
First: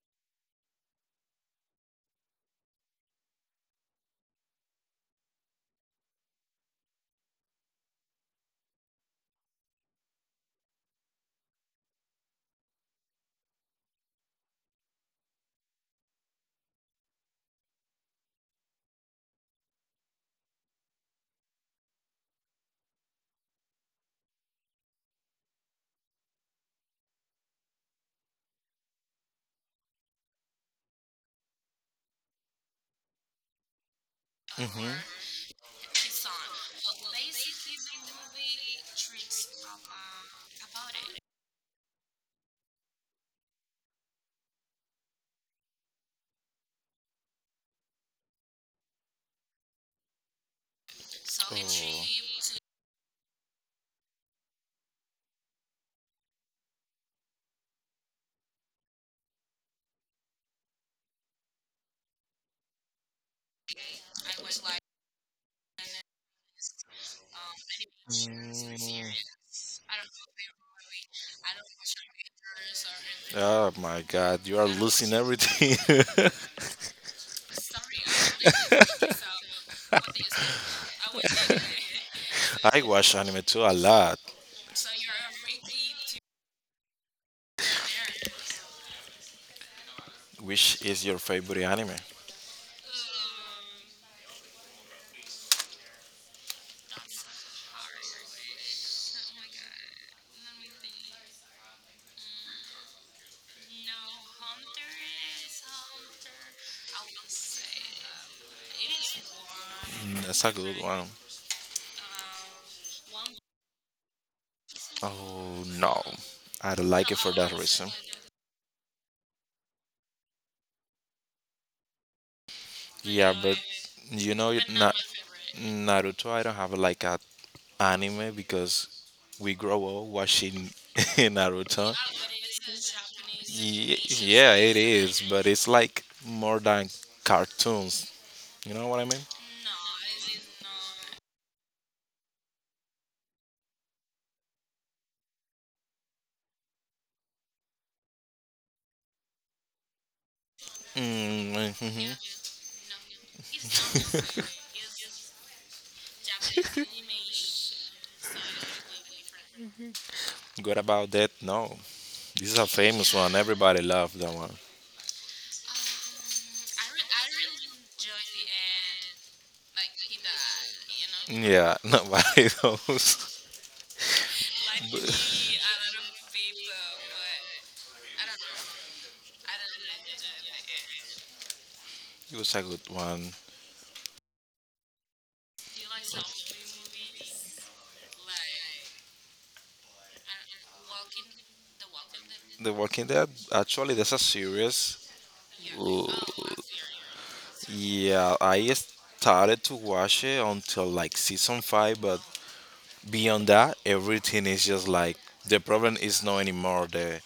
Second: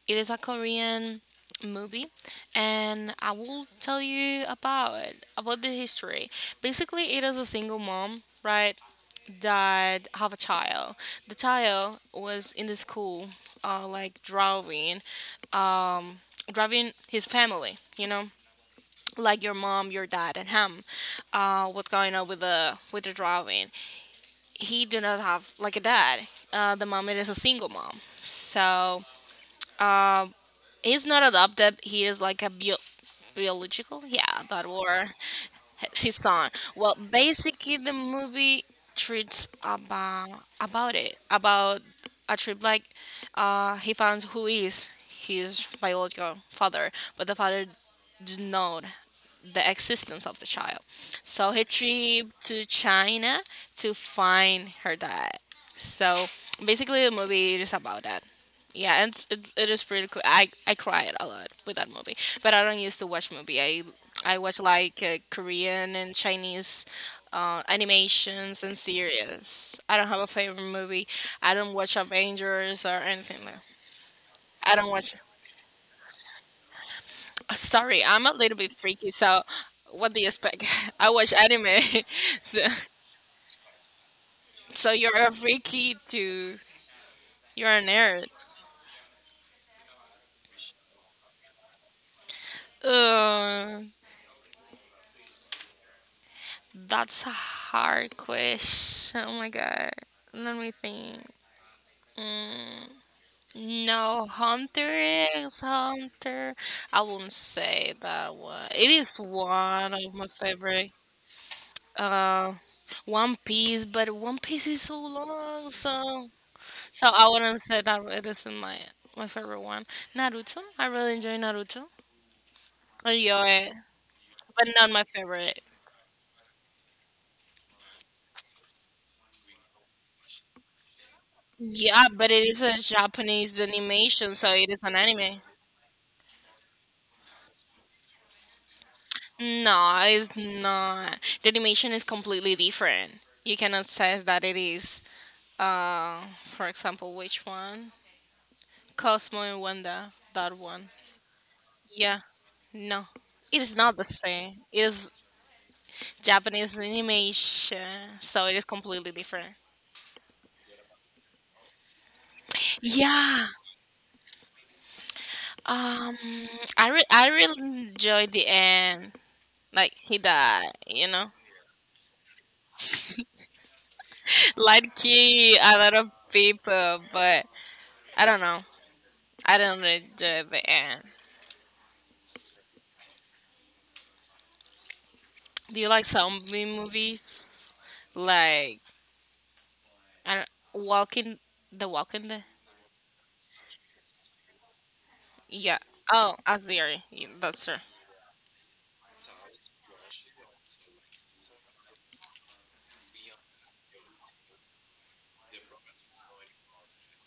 Speaker 1: It is a Korean movie and I will tell you about it, about the history. Basically, it is a single mom, right, that have a child. The child was in the school like driving um driving his family, you know, like your mom, your dad, and him, what's going on with the drawing. He did not have like a dad. The mom is a single mom, so uh, he's not adopted. He is like a biological, yeah, that
Speaker 2: Hmm.
Speaker 1: were his son. Well, basically, the movie treats about a trip like he found who is his biological father, but the father did not the existence of the child. So
Speaker 2: Oh
Speaker 1: he trip to China to find her dad. So basically, the movie is about that. Yeah, and it is pretty cool. I cried a lot with that movie, but I don't used to watch movie. I watch like Korean and Chinese animations and series. I don't have a favorite movie. I don't watch Avengers or anything. Like,
Speaker 2: Oh my god, you are
Speaker 1: I don't
Speaker 2: losing
Speaker 1: watch.
Speaker 2: everything.
Speaker 1: Sorry, I'm a little bit freaky, so what do you expect? I watch anime. So,
Speaker 2: I watch anime too a lot.
Speaker 1: so you're a freaky too. You're a nerd.
Speaker 2: Which is your favorite anime?
Speaker 1: Uh, that's a hard question. Oh my god. Let me think. Mm, no, Hunter x Hunter. I wouldn't say that one. It is one of my
Speaker 2: That's a good
Speaker 1: favorite.
Speaker 2: one.
Speaker 1: Uh, One Piece, but One Piece is so
Speaker 2: Oh
Speaker 1: long,
Speaker 2: no,
Speaker 1: so.
Speaker 2: I don't
Speaker 1: So
Speaker 2: like it
Speaker 1: I
Speaker 2: for that
Speaker 1: wouldn't say
Speaker 2: reason.
Speaker 1: that it isn't my favorite one. Naruto, I really enjoy Naruto. Oh,
Speaker 2: Yeah, but
Speaker 1: yeah,
Speaker 2: it
Speaker 1: but not
Speaker 2: not
Speaker 1: my favorite.
Speaker 2: Naruto. I don't have like a anime because we grow up watching Naruto.
Speaker 1: Yeah, but it is a Japanese
Speaker 2: Ye-
Speaker 1: animation, so
Speaker 2: Yeah,
Speaker 1: it
Speaker 2: it
Speaker 1: is an
Speaker 2: is,
Speaker 1: anime.
Speaker 2: but it's like more than cartoons. You know what I mean?
Speaker 1: No, it's not. The animation is completely different. You cannot say that it is. For example, which one? Cosmo and Wanda. That one.
Speaker 2: Mm, mhm.
Speaker 1: Yeah. No, it is not the same. It is Japanese animation, so it is completely different.
Speaker 2: What about that? No, this is a famous one.
Speaker 1: Yeah.
Speaker 2: Everybody loved that one.
Speaker 1: Um, I really enjoyed the end. Like he died, you know.
Speaker 2: Yeah, nobody knows.
Speaker 1: Like he, a lot of people, but I don't know. I don't enjoy the end.
Speaker 2: It was a good one.
Speaker 1: Do you like zombie movies? Like I don't, Walking the Walking Dead?
Speaker 2: The Walking Dead, actually, there's a series.
Speaker 1: Yeah.
Speaker 2: L-
Speaker 1: Oh, Azir. Yeah, that's her.
Speaker 2: Yeah, I started to watch it until like season 5, but beyond that, everything is just like the problem is not anymore the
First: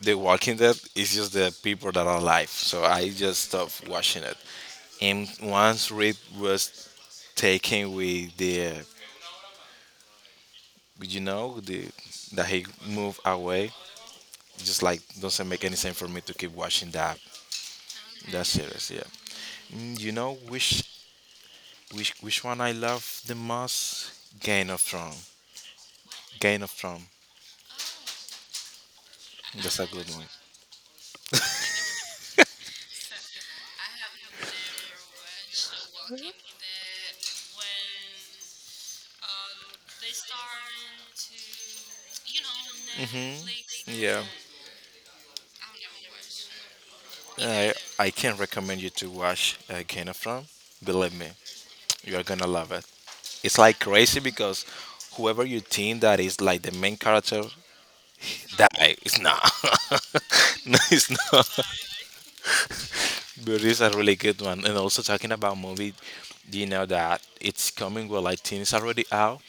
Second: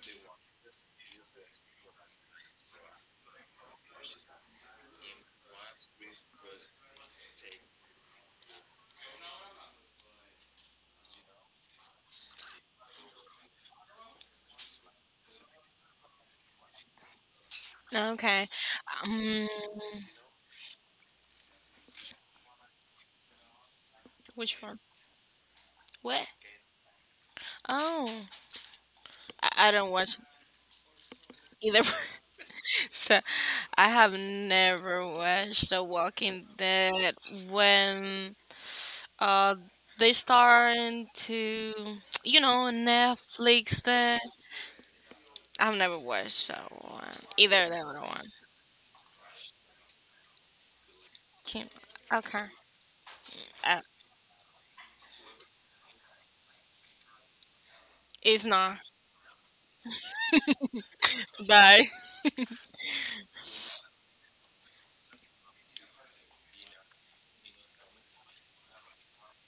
Speaker 2: the Walking Dead. It's just the people that are alive. So I just stopped watching it. And once Rick was taken with the that he moved away, just like doesn't make any sense for me to keep watching that
Speaker 1: Okay.
Speaker 2: that series. Yeah.
Speaker 1: Um,
Speaker 2: You know which one I love the most?
Speaker 1: which
Speaker 2: Game
Speaker 1: one?
Speaker 2: of Thrones.
Speaker 1: What?
Speaker 2: Game of Thrones.
Speaker 1: Oh, I
Speaker 2: That's a
Speaker 1: don't
Speaker 2: good
Speaker 1: watch
Speaker 2: one.
Speaker 1: either. So I have never watched The Walking Dead when uh they starting to, you know,
Speaker 2: Mhm.
Speaker 1: Netflix that.
Speaker 2: Yeah.
Speaker 1: I've never watched that one either
Speaker 2: I
Speaker 1: the other
Speaker 2: I
Speaker 1: one.
Speaker 2: can recommend you to watch Game of Thrones. Believe me,
Speaker 1: Can't-
Speaker 2: you are gonna
Speaker 1: Okay,
Speaker 2: love it. It's like
Speaker 1: uh,
Speaker 2: crazy because whoever you think that is like the main character,
Speaker 1: it's
Speaker 2: that
Speaker 1: not.
Speaker 2: it's not. No, it's not.
Speaker 1: Bye.
Speaker 2: But it's a really good one. And also talking about movie, do you know that it's coming, well, I think it's already out.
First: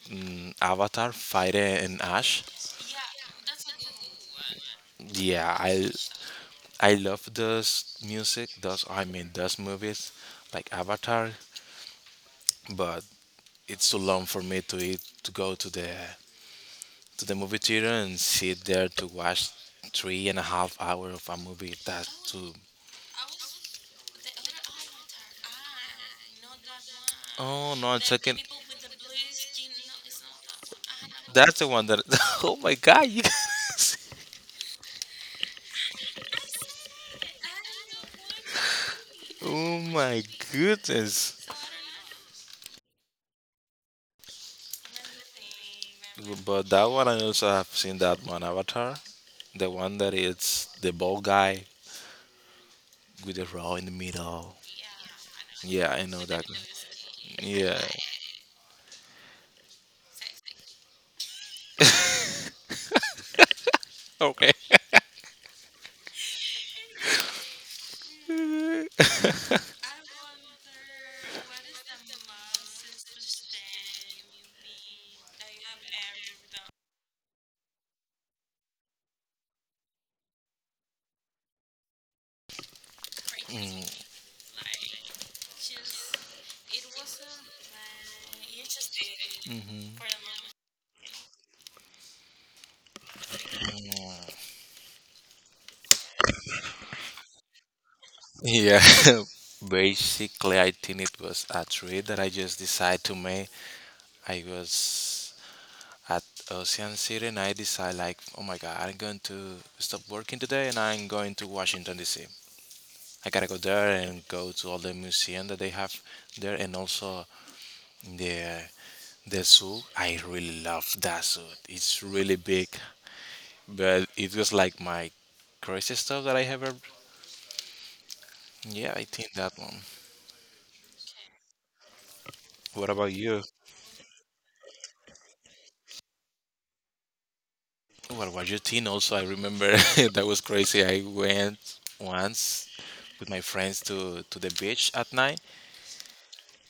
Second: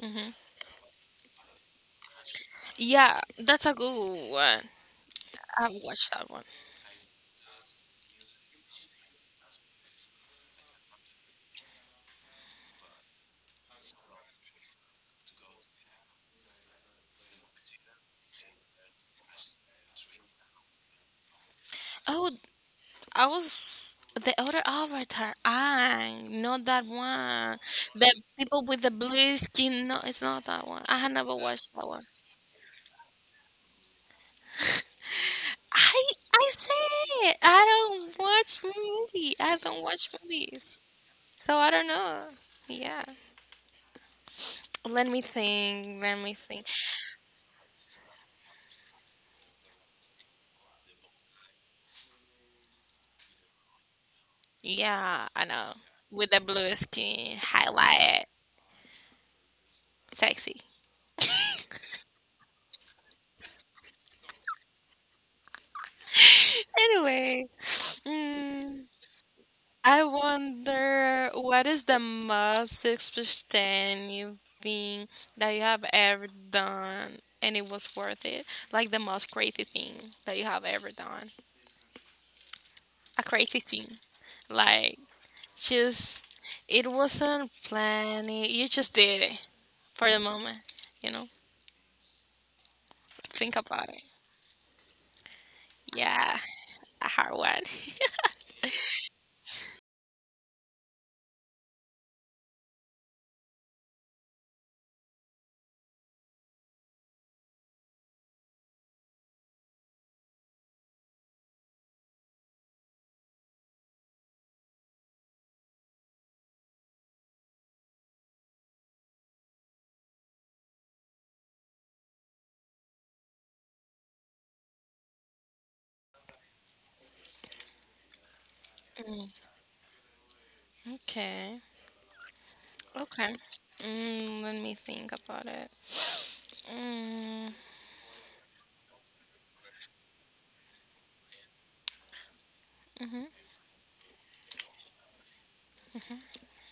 Speaker 1: Hmm.
Speaker 2: Avatar, Fire and Ash.
Speaker 1: Yeah, that's a good one.
Speaker 2: Yeah,
Speaker 1: I've
Speaker 2: I
Speaker 1: watched that one.
Speaker 2: I love those music, those, I mean, those movies like Avatar, but it's too long for me to eat, to go to the movie theater and sit there to watch 3.5 hour of a movie.
Speaker 1: Oh,
Speaker 2: That's too.
Speaker 1: I was the other avatar. I not that one.
Speaker 2: Oh no, I'm
Speaker 1: The
Speaker 2: talking.
Speaker 1: people with the blue skin. No, it's not that one. I had never
Speaker 2: That's the
Speaker 1: watched
Speaker 2: one
Speaker 1: that
Speaker 2: that.
Speaker 1: one.
Speaker 2: Oh my god! You guys.
Speaker 1: I I said I don't watch movie. I
Speaker 2: Oh
Speaker 1: don't watch
Speaker 2: my
Speaker 1: movies.
Speaker 2: goodness.
Speaker 1: So I don't know. Yeah. Let me think. Let me think.
Speaker 2: But that one I also have seen that one Avatar, the one that it's the bald guy with the row in the middle.
Speaker 1: Yeah, I know.
Speaker 2: Yeah, I know
Speaker 1: With the
Speaker 2: that one.
Speaker 1: blue skin,
Speaker 2: Yeah.
Speaker 1: highlight, sexy.
Speaker 2: Okay.
Speaker 1: Anyway, mm, I wonder what is the most expensive thing that you have ever done and it was worth it? Like the most crazy thing that you have ever done. A crazy thing. Like just it wasn't planned. You just did it
Speaker 2: Mm,
Speaker 1: for the moment. You know, think about it. Yeah, a hard one.
Speaker 2: yeah. Basically, I think it was a trade that I just decided to make. I was at Ocean City and I decide like, oh my god, I'm going to stop working today and I'm going to Washington DC. I gotta go there and go to all the museum that they have there and also the the zoo. I really love that zoo. It's really big, but it was like my craziest stuff that I ever. Yeah, I
Speaker 1: Mm,
Speaker 2: think that one.
Speaker 1: okay.
Speaker 2: What about
Speaker 1: Okay.
Speaker 2: you?
Speaker 1: Let me think about it. Mm,
Speaker 2: What about your teen? Also, I remember that was crazy. I went once
Speaker 1: hmm.
Speaker 2: with my friends to the beach at night,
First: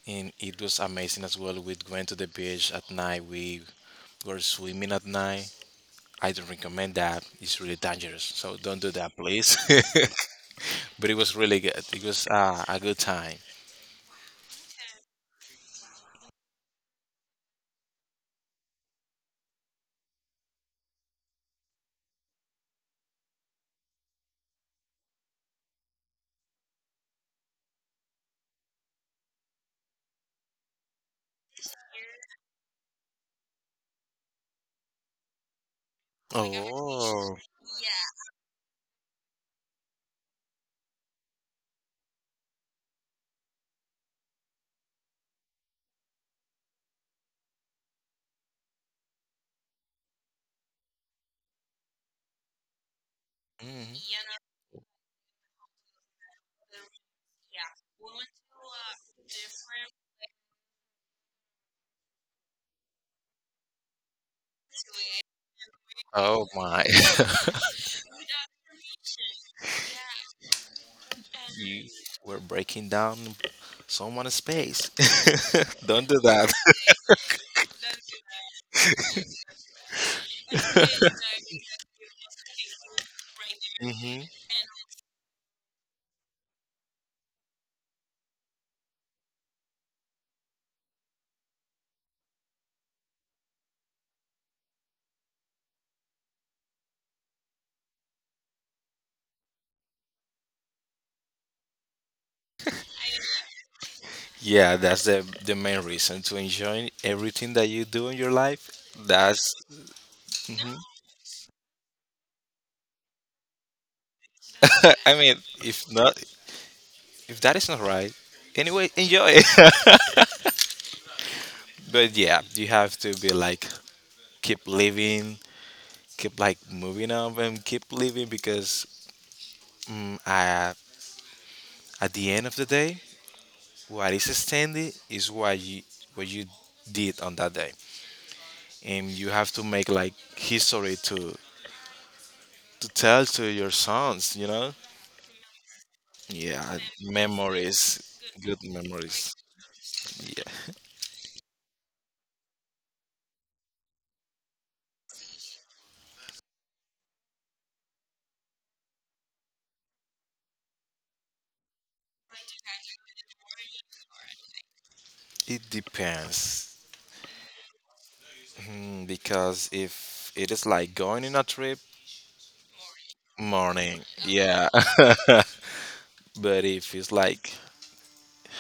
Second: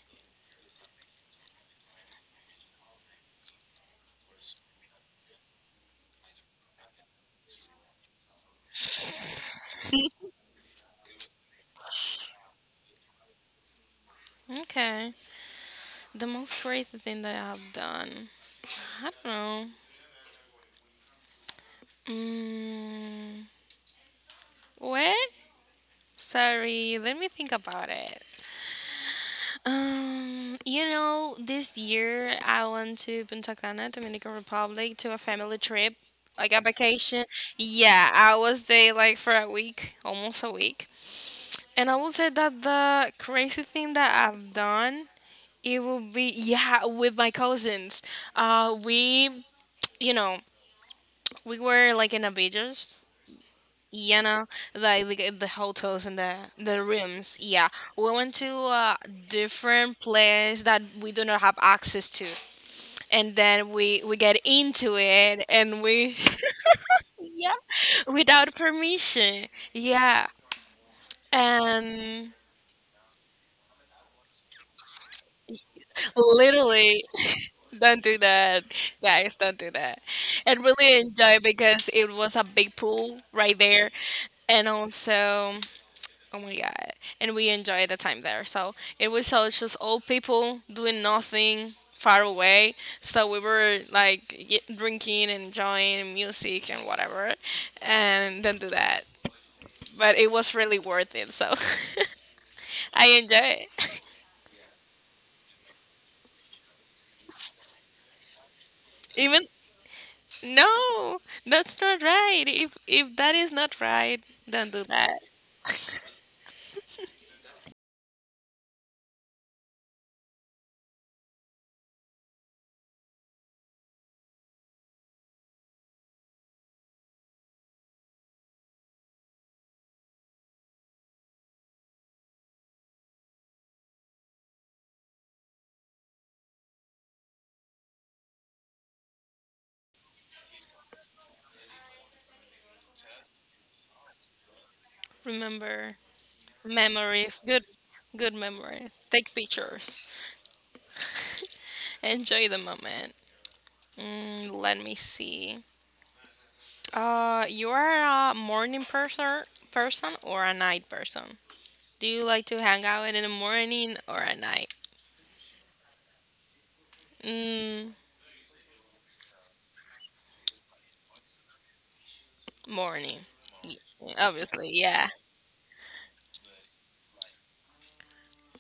Speaker 2: and it was amazing as well. We went to the beach at night. We were swimming at night. I don't recommend that. It's really dangerous. So don't do that, please. But it was really good. It was a good time.
Speaker 1: Okay. The most crazy thing that I've done. I don't know. Mm, what? Sorry. Let me think about it. You know, this year I went to Punta Cana, Dominican Republic, to a family trip, like a vacation.
Speaker 2: Oh,
Speaker 1: Yeah, I was there like for a week, almost a week. And I will say that the crazy thing that I've done, it will be, yeah, with my cousins. Uh, we, you know, we were like in a beaches,
Speaker 2: mhm.
Speaker 1: you know, like the hotels and the rooms. Yeah, we went to a different place that we do not have access to, and then we get into it and we
Speaker 2: Oh my!
Speaker 1: yeah, without permission. Yeah,
Speaker 2: You
Speaker 1: and
Speaker 2: were breaking down someone's space. Don't do that.
Speaker 1: literally don't do that, guys, don't do that. And really enjoy because it was a big pool right there
Speaker 2: Hmm.
Speaker 1: and also oh my god. And we enjoyed the time there. So it was so it's just old people doing nothing far away. So we were like drinking and enjoying music and whatever. And then do that. But it was really worth it. So I enjoy it.
Speaker 2: Yeah, that's the main reason to enjoy everything that you do in your life.
Speaker 1: Even
Speaker 2: That's,
Speaker 1: no, that's not right. If that is not right, then do
Speaker 2: I I
Speaker 1: that.
Speaker 2: mean, if not, if that is not right, anyway, enjoy it. But yeah, you have to be like keep living, keep like moving up and keep living because mm, I, at the end of the day, what is standing is what you did on that day, and you have to make like history to tell to your sons. You know,
Speaker 1: Remember
Speaker 2: yeah,
Speaker 1: memories,
Speaker 2: memories,
Speaker 1: good
Speaker 2: good
Speaker 1: memories.
Speaker 2: memories.
Speaker 1: Take pictures.
Speaker 2: Yeah,
Speaker 1: Enjoy the moment. Let me see. You are a morning person, person or a night person? Do you like to hang out in the morning or at night?
Speaker 2: it depends.
Speaker 1: Mm,
Speaker 2: Hmm, because if it is like going in a trip,
Speaker 1: Morning.
Speaker 2: morning.
Speaker 1: Y-
Speaker 2: Yeah.
Speaker 1: Obviously, yeah,
Speaker 2: But if it's like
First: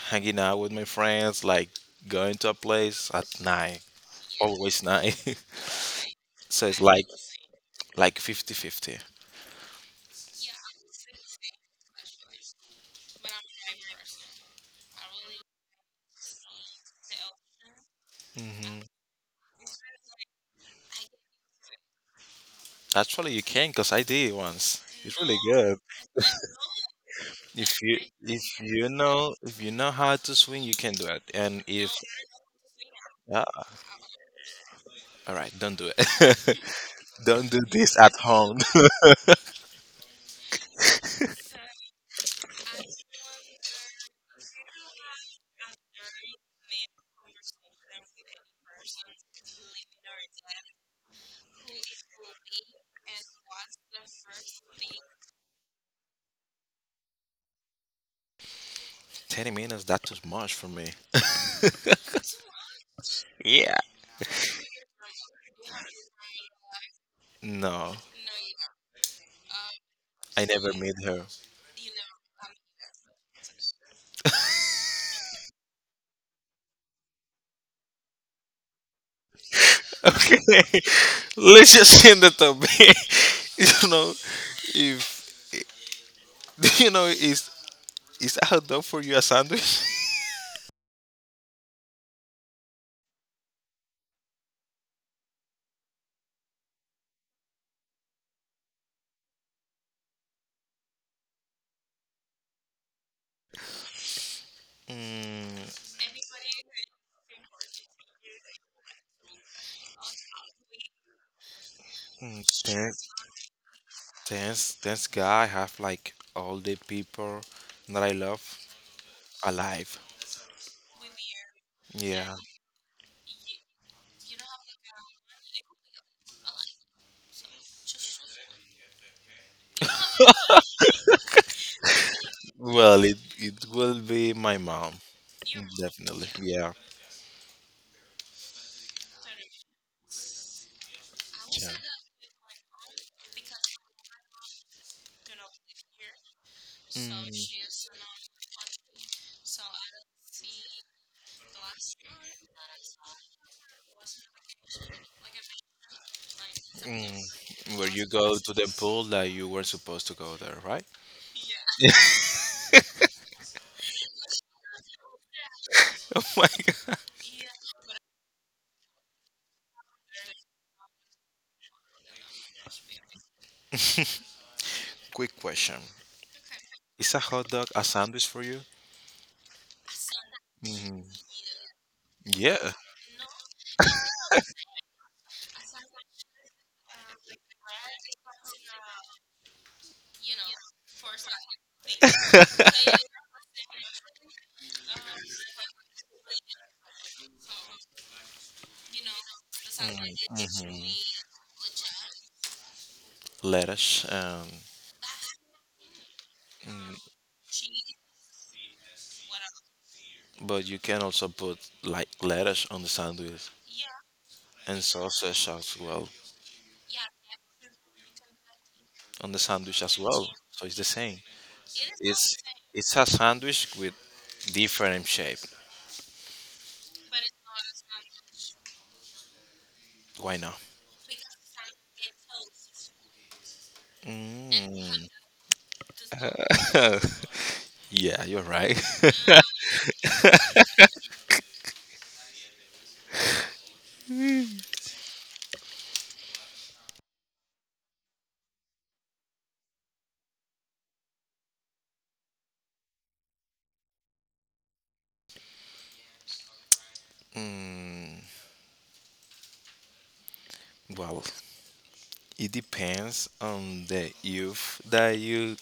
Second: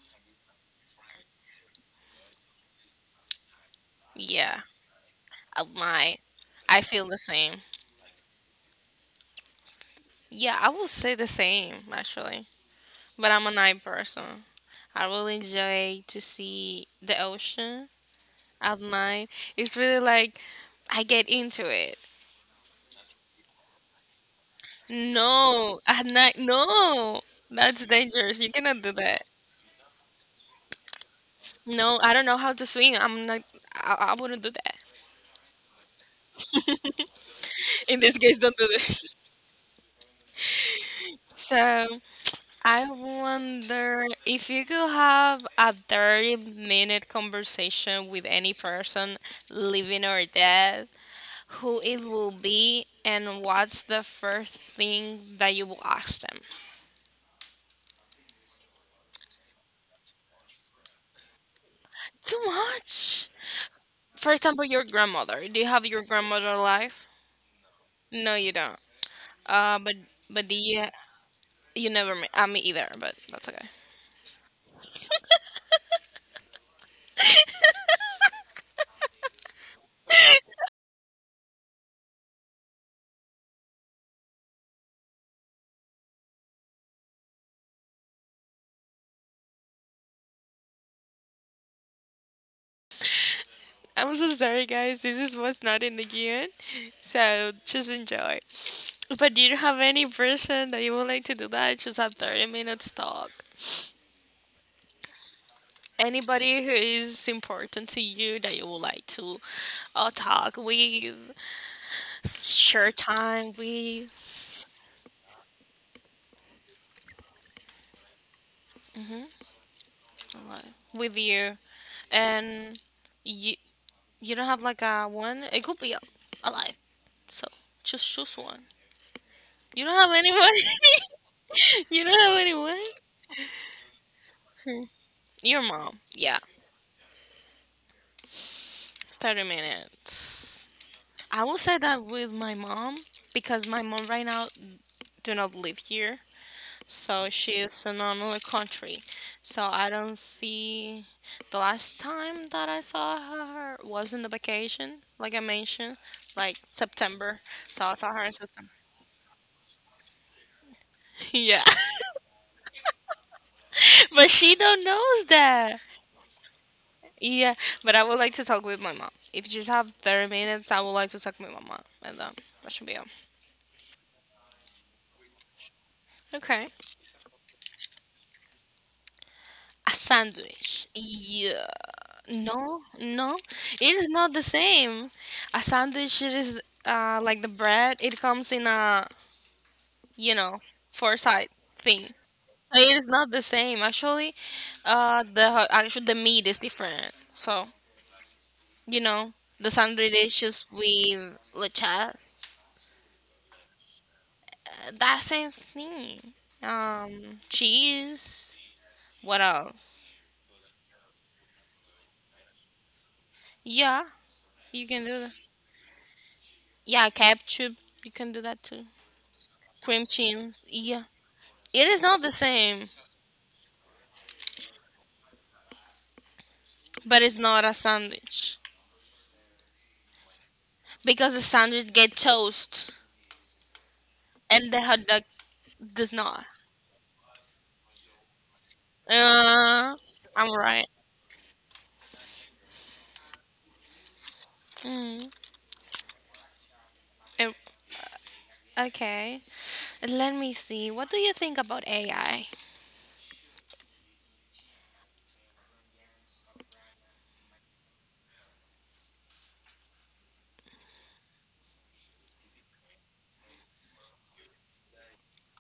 Speaker 2: hanging out with my friends, like going to a place at night,
Speaker 1: yeah.
Speaker 2: always night.
Speaker 1: At night,
Speaker 2: So it's
Speaker 1: I feel
Speaker 2: like
Speaker 1: the same.
Speaker 2: like 50-50.
Speaker 1: Yeah, I will say the same actually. But I'm a night person. I really enjoy to see the ocean at
Speaker 2: Hmm.
Speaker 1: night. It's really like I get into it.
Speaker 2: Actually, you can because I did once. It's really good.
Speaker 1: No, at night, no,
Speaker 2: If
Speaker 1: that's
Speaker 2: you
Speaker 1: dangerous. You
Speaker 2: if
Speaker 1: cannot
Speaker 2: you
Speaker 1: do that.
Speaker 2: know if you know how to swing, you can do it. And if
Speaker 1: No, I don't know how to swim. I'm not.
Speaker 2: uh,
Speaker 1: I wouldn't do that.
Speaker 2: all right, don't do it. Don't do this
Speaker 1: In
Speaker 2: at
Speaker 1: this case, don't
Speaker 2: home.
Speaker 1: do that. So I wonder if you could have a 30-minute conversation with any person, living or dead, who it will be, and what's the first thing that you will ask them.
Speaker 2: 10 minutes, that's too much for me.
Speaker 1: Too much.
Speaker 2: Yeah.
Speaker 1: For example, your grandmother. Do you have your grandmother alive?
Speaker 2: No,
Speaker 1: No, you don't. Uh, but
Speaker 2: I
Speaker 1: but the
Speaker 2: never
Speaker 1: you,
Speaker 2: meet her.
Speaker 1: you never met me either, but that's okay.
Speaker 2: Okay, let's just end it up. you know, if you know, is is hot dog for you a sandwich?
Speaker 1: I'm so sorry, guys. This is what's not in the guion, so just enjoy. But do you have any person that you would like to do that? Just have 30 minutes talk.
Speaker 2: Mm,
Speaker 1: Anybody who is important to you that you would like to talk with, share
Speaker 2: Dance,
Speaker 1: time with,
Speaker 2: dance, dance guy. I have like all the people that I love
Speaker 1: hmm,
Speaker 2: alive.
Speaker 1: with you,
Speaker 2: Yeah.
Speaker 1: and you you don't have like a one. It could be a life. So just choose one. You don't have anyone? You don't have anyone?
Speaker 2: Well, it will be my
Speaker 1: Hmm.
Speaker 2: mom,
Speaker 1: Your mom.
Speaker 2: definitely.
Speaker 1: Yeah.
Speaker 2: Yeah.
Speaker 1: 30 minutes. I will
Speaker 2: Yeah.
Speaker 1: say that with my mom because my mom right now do not live here. So
Speaker 2: Mm,
Speaker 1: she is in another country. So I don't see the last time that I saw her was in the vacation, like I mentioned, like September.
Speaker 2: mm.
Speaker 1: So
Speaker 2: Where
Speaker 1: I
Speaker 2: you
Speaker 1: saw her in
Speaker 2: go to
Speaker 1: September.
Speaker 2: the pool that you were supposed to go there, right?
Speaker 1: Yeah. But she don't knows that.
Speaker 2: Oh my.
Speaker 1: Yeah, but I would like to talk with my mom. If you just have 30 minutes, I would like to talk with my mom. And that should be all.
Speaker 2: Quick question.
Speaker 1: Okay.
Speaker 2: Is a hot dog a sandwich for you?
Speaker 1: A sandwich.
Speaker 2: Hmm.
Speaker 1: Yeah.
Speaker 2: Yeah.
Speaker 1: No, no. It is not the same. A sandwich it is like the bread. It comes in a, you know, four side thing. So it is not the same. Actually, the actually the meat is different. So, you know, the sandwich
Speaker 2: Mm-hmm.
Speaker 1: is just
Speaker 2: Mm-hmm.
Speaker 1: with lechas.
Speaker 2: Lettuce.
Speaker 1: That same thing.
Speaker 2: Mm,
Speaker 1: Cheese. What else?
Speaker 2: but you can also put like lettuce on the sandwich
Speaker 1: Yeah,
Speaker 2: and
Speaker 1: you can do that.
Speaker 2: sausage as well
Speaker 1: Yeah, ketchup. You can do that too.
Speaker 2: on the sandwich as
Speaker 1: Cream
Speaker 2: well.
Speaker 1: cheese.
Speaker 2: So it's the
Speaker 1: Yeah,
Speaker 2: same.
Speaker 1: it is not the
Speaker 2: It's
Speaker 1: same,
Speaker 2: it's a sandwich with different shape.
Speaker 1: but it's not a sandwich
Speaker 2: Why not?
Speaker 1: because the sandwich get toast and the hot
Speaker 2: Mm.
Speaker 1: dog does not.
Speaker 2: Yeah, you're right.
Speaker 1: Uh, I'm right. Mm. Eh, Okay. Let me see. What do you think about AI?
Speaker 2: Mm, well, it depends on the youth that you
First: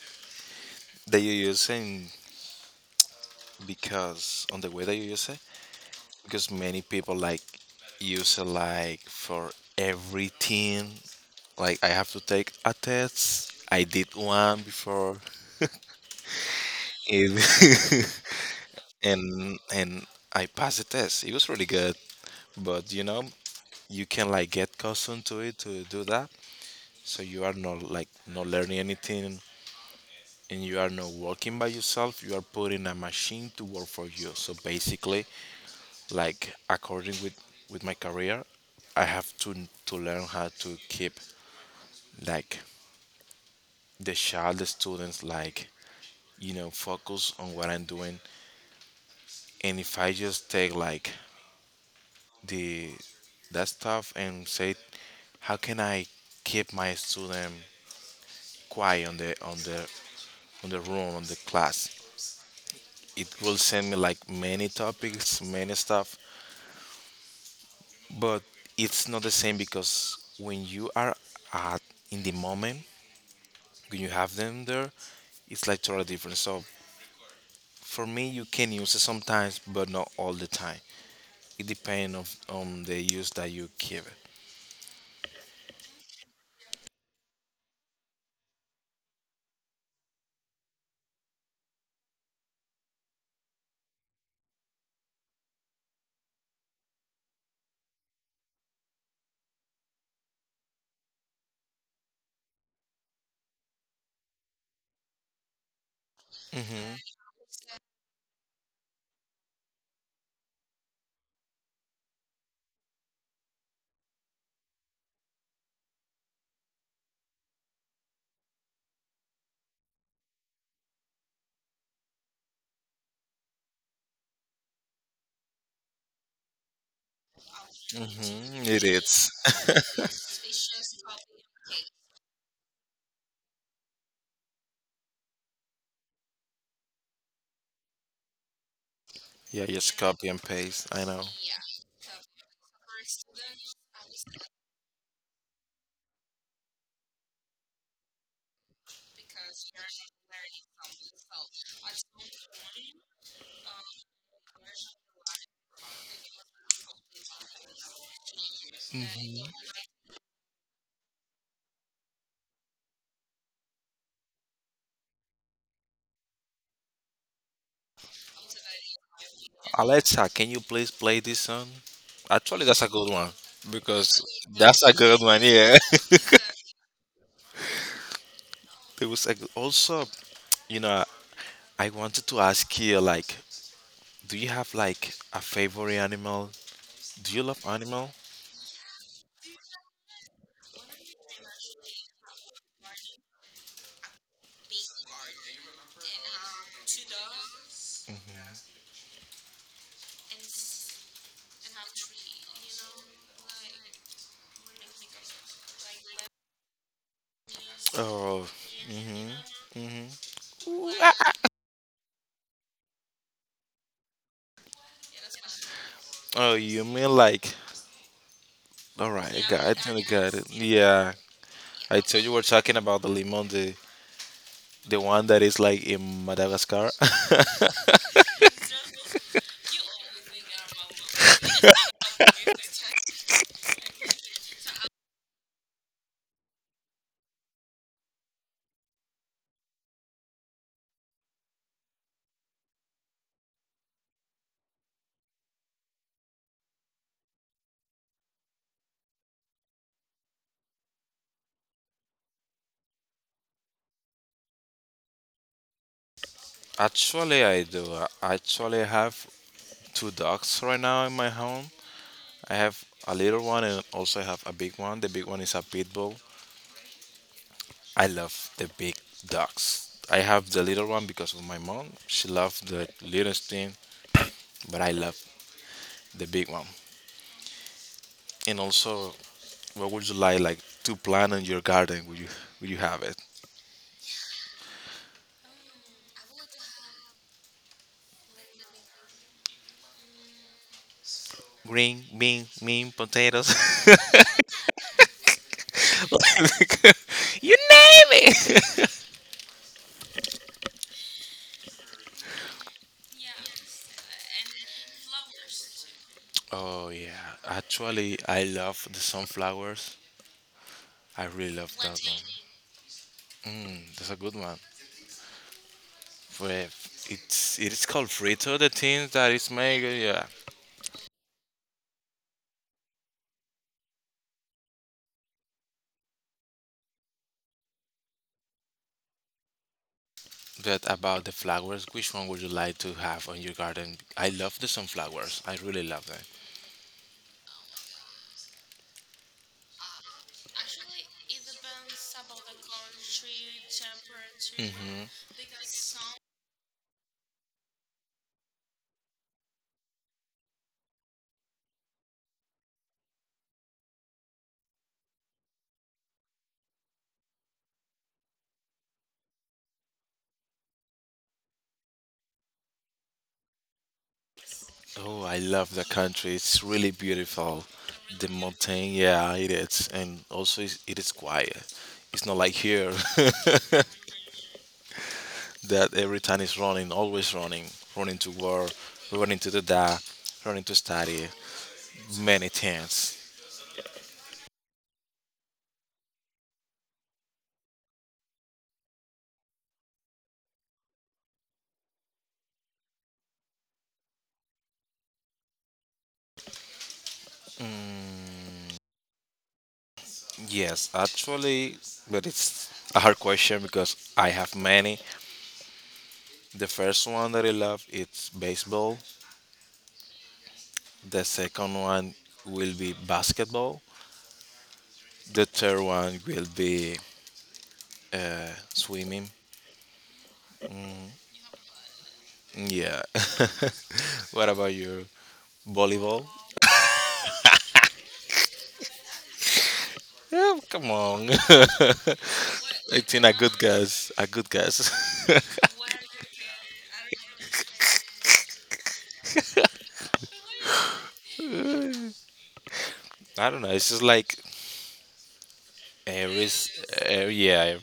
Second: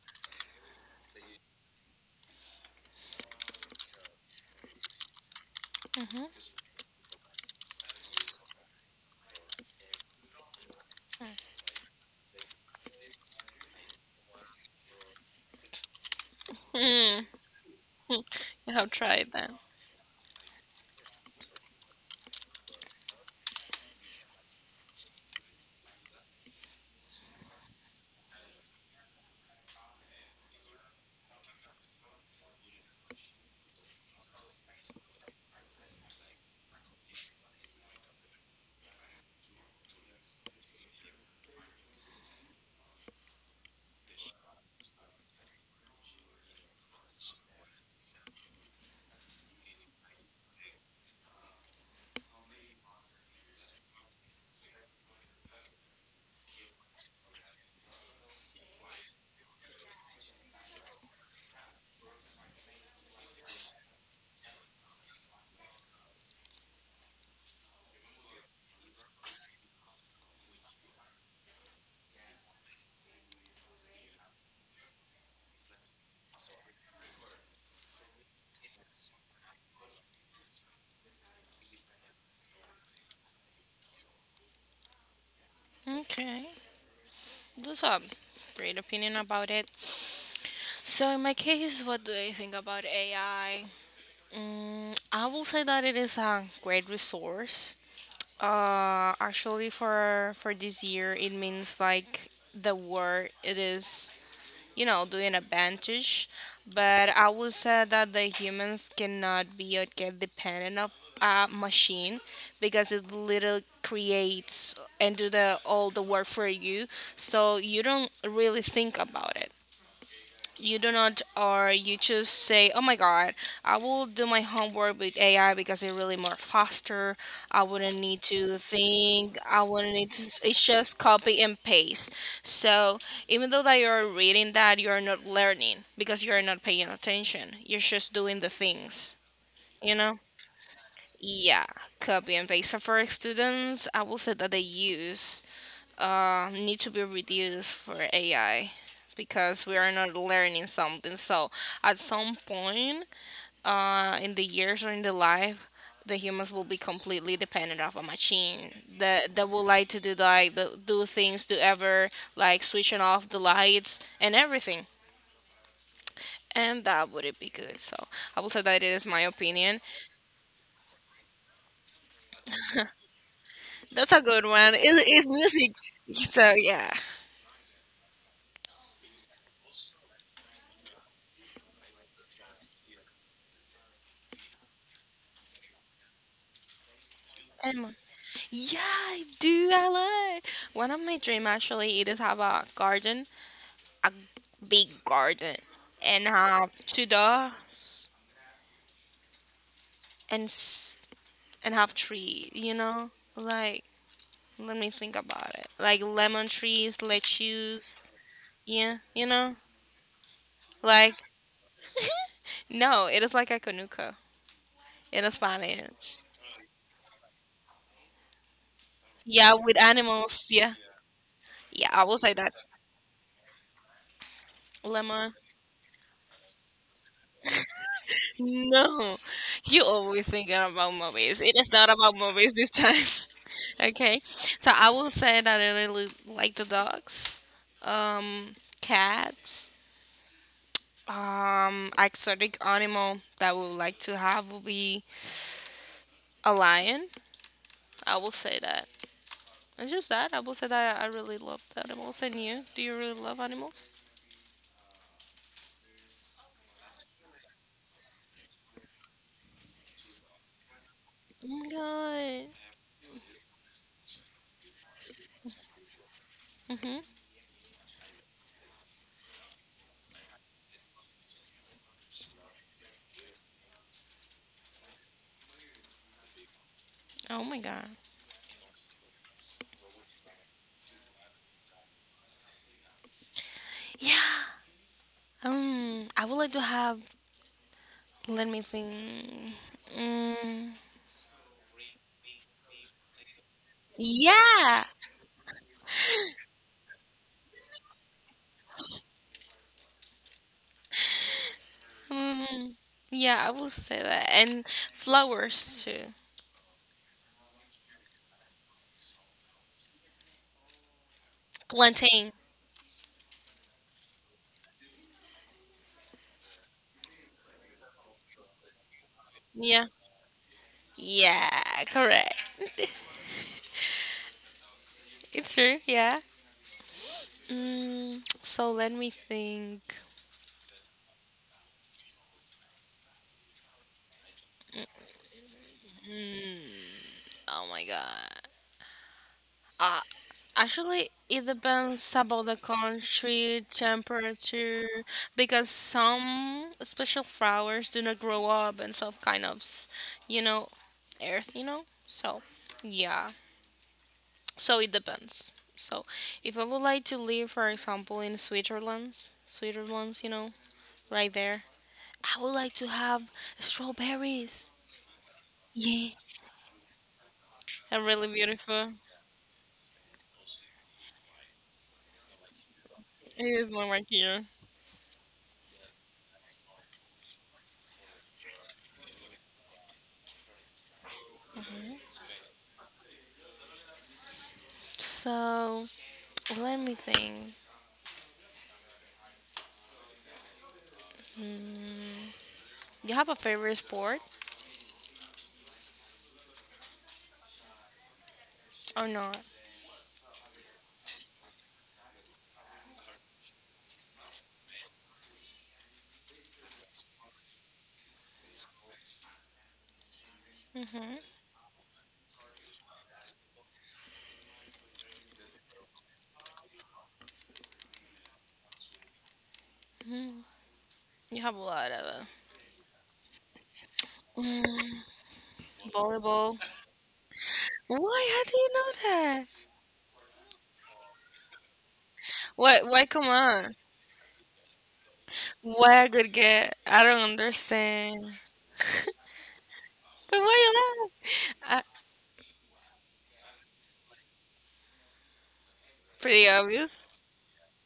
Speaker 2: that you use it because on the way that you use it because
Speaker 1: Mm-hmm.
Speaker 2: many people like use it like for everything like I have to take a test. I did one before
Speaker 1: Mm.
Speaker 2: it-
Speaker 1: You have tried that.
Speaker 2: and I passed the test. It was really good, but you know you can like get accustomed to it to do that, so you are not like not learning anything, and you are not working by yourself. You are putting a machine to work for you. So basically, like according with my career, I have to learn how to keep like the child, the students, like, you know, focus on what I'm doing. And if I just take like the that stuff and say how can I keep my student quiet on the on the room, on the class, it will send me like many topics, many stuff, but it's not the same because when you are at in the moment, when you have them there, it's like totally different. So for me, you can use it sometimes, but not all the time. It depends of on the use that you give it.
Speaker 1: Okay. Do some great opinion about it. So in my case, what do I think about AI? I will say that it is a great resource. Actually, for this year, it means like the war it is, you know, doing a bandage.
Speaker 2: Mm-hmm,
Speaker 1: But I would say that the humans cannot be or get dependent of a machine because it literally creates and do the all the work for you. So you don't really think about it, you do not, or you just say oh my god, I will do my homework with ai because it's really more faster. I wouldn't need to
Speaker 2: mm-hmm, it
Speaker 1: think, I wouldn't need
Speaker 2: is.
Speaker 1: to s- it's just copy and paste. So even though that you're reading, that you're not learning because you're not paying attention, you're just doing the things,
Speaker 2: Yeah,
Speaker 1: you
Speaker 2: just
Speaker 1: know.
Speaker 2: copy and paste. I know.
Speaker 1: Yeah, copy and paste. So for students I will say that they use need to be reduced for AI, because we are not learning something. So at some point, in the years or in the life, the humans will be completely dependent of a machine that will like to do like the, do things to ever, like switching off the lights and everything. And that wouldn't be good. So I will say that it is my opinion.
Speaker 2: Alexa, can you please play this song? Actually, that's a good one
Speaker 1: That's a
Speaker 2: because
Speaker 1: good one. It,
Speaker 2: that's a good
Speaker 1: it's
Speaker 2: one.
Speaker 1: music.
Speaker 2: Yeah,
Speaker 1: So yeah.
Speaker 2: there was a good, also, you know, I wanted to ask you like, do you have like a favorite animal? Do you love
Speaker 1: And
Speaker 2: animal?
Speaker 1: yeah, I do. I like. One of my dream actually it is have a garden, a big garden, and have two dogs
Speaker 2: Mm-hmm.
Speaker 1: and s- and have trees. You know, like, let me think about it. Like lemon trees, lettuce.
Speaker 2: Oh, mm
Speaker 1: Yeah, you
Speaker 2: mhm,
Speaker 1: know,
Speaker 2: mm mhm.
Speaker 1: like, no, it is like a conuco in Spanish.
Speaker 2: Oh, you mean like? All right, I
Speaker 1: Yeah, with
Speaker 2: got it. I got
Speaker 1: animals.
Speaker 2: it.
Speaker 1: Yeah,
Speaker 2: Yeah,
Speaker 1: yeah, I
Speaker 2: I
Speaker 1: will
Speaker 2: thought
Speaker 1: say
Speaker 2: you we're
Speaker 1: that
Speaker 2: talking about the lemon, the one
Speaker 1: lemon.
Speaker 2: that is like in Madagascar.
Speaker 1: No, you always thinking about movies. It is not about movies this time. Okay, so I will say that I really like the dogs, um, cats. Exotic animal that I would like to have will be a lion. I will say that. It's just that I will say that I really love the animals. And you? Do you really love animals?
Speaker 2: Actually, I do. I actually have two dogs right now in my
Speaker 1: Oh my
Speaker 2: home.
Speaker 1: god.
Speaker 2: I have a little one and also I have a big one. The big one is a pit bull.
Speaker 1: Mm-hmm.
Speaker 2: I love the big dogs. I have the little one because of my mom. She loved the little thing, but I love the big one.
Speaker 1: Oh my god.
Speaker 2: And also, what would you like to plant in your garden? Would you have it?
Speaker 1: Yeah. I would like to have. Let me think. Mm,
Speaker 2: Green bean, mean potatoes.
Speaker 1: yeah.
Speaker 2: Like, you name it.
Speaker 1: Mm, yeah, I will say that. And flowers too.
Speaker 2: Oh yeah, actually, I love the sunflowers. I really love that
Speaker 1: Plantain.
Speaker 2: one. Mm, that's a good one. But it is called frito. The thing that is
Speaker 1: Yeah.
Speaker 2: made, yeah.
Speaker 1: Yeah, correct. It's true. Yeah. Mm, so let me think.
Speaker 2: But about the flowers, which one would you like to have on your garden? I love the sunflowers. I really love them.
Speaker 1: Mm, oh my god. Uh, actually, it depends about the country, temperature,
Speaker 2: Hmm.
Speaker 1: because some special flowers do not grow up in some kind of, you know, earth, you know? So, yeah. So it depends. So if I would like to live, for example, in Switzerland, Switzerland, you know, right there, I would like to have strawberries.
Speaker 2: Oh, I love the
Speaker 1: Yeah,
Speaker 2: country. It's really beautiful.
Speaker 1: they're really
Speaker 2: The
Speaker 1: beautiful.
Speaker 2: mountain, yeah, it is, and also it is quiet. It's not like here
Speaker 1: It is one right here.
Speaker 2: that every time is running, always running, running to work, running to the da, running to study, many things.
Speaker 1: So let me think. Mm, you have a favorite sport or not?
Speaker 2: Yes, actually, but it's a hard question because I have many. The first one that I love it's baseball.
Speaker 1: Mm-hmm.
Speaker 2: The second one will be basketball. The third one will be swimming.
Speaker 1: Hmm. You have a lot of
Speaker 2: Yeah. What about
Speaker 1: mm,
Speaker 2: you? Volleyball?
Speaker 1: volleyball. Why? How do you know that?
Speaker 2: Yeah, come on.
Speaker 1: Why?
Speaker 2: I
Speaker 1: Why? Come
Speaker 2: think a good
Speaker 1: on.
Speaker 2: guess. A good guess.
Speaker 1: Why I could get? I don't understand. But why you laugh?
Speaker 2: I don't know. It's just like every,
Speaker 1: Pretty
Speaker 2: s-
Speaker 1: obvious.
Speaker 2: yeah,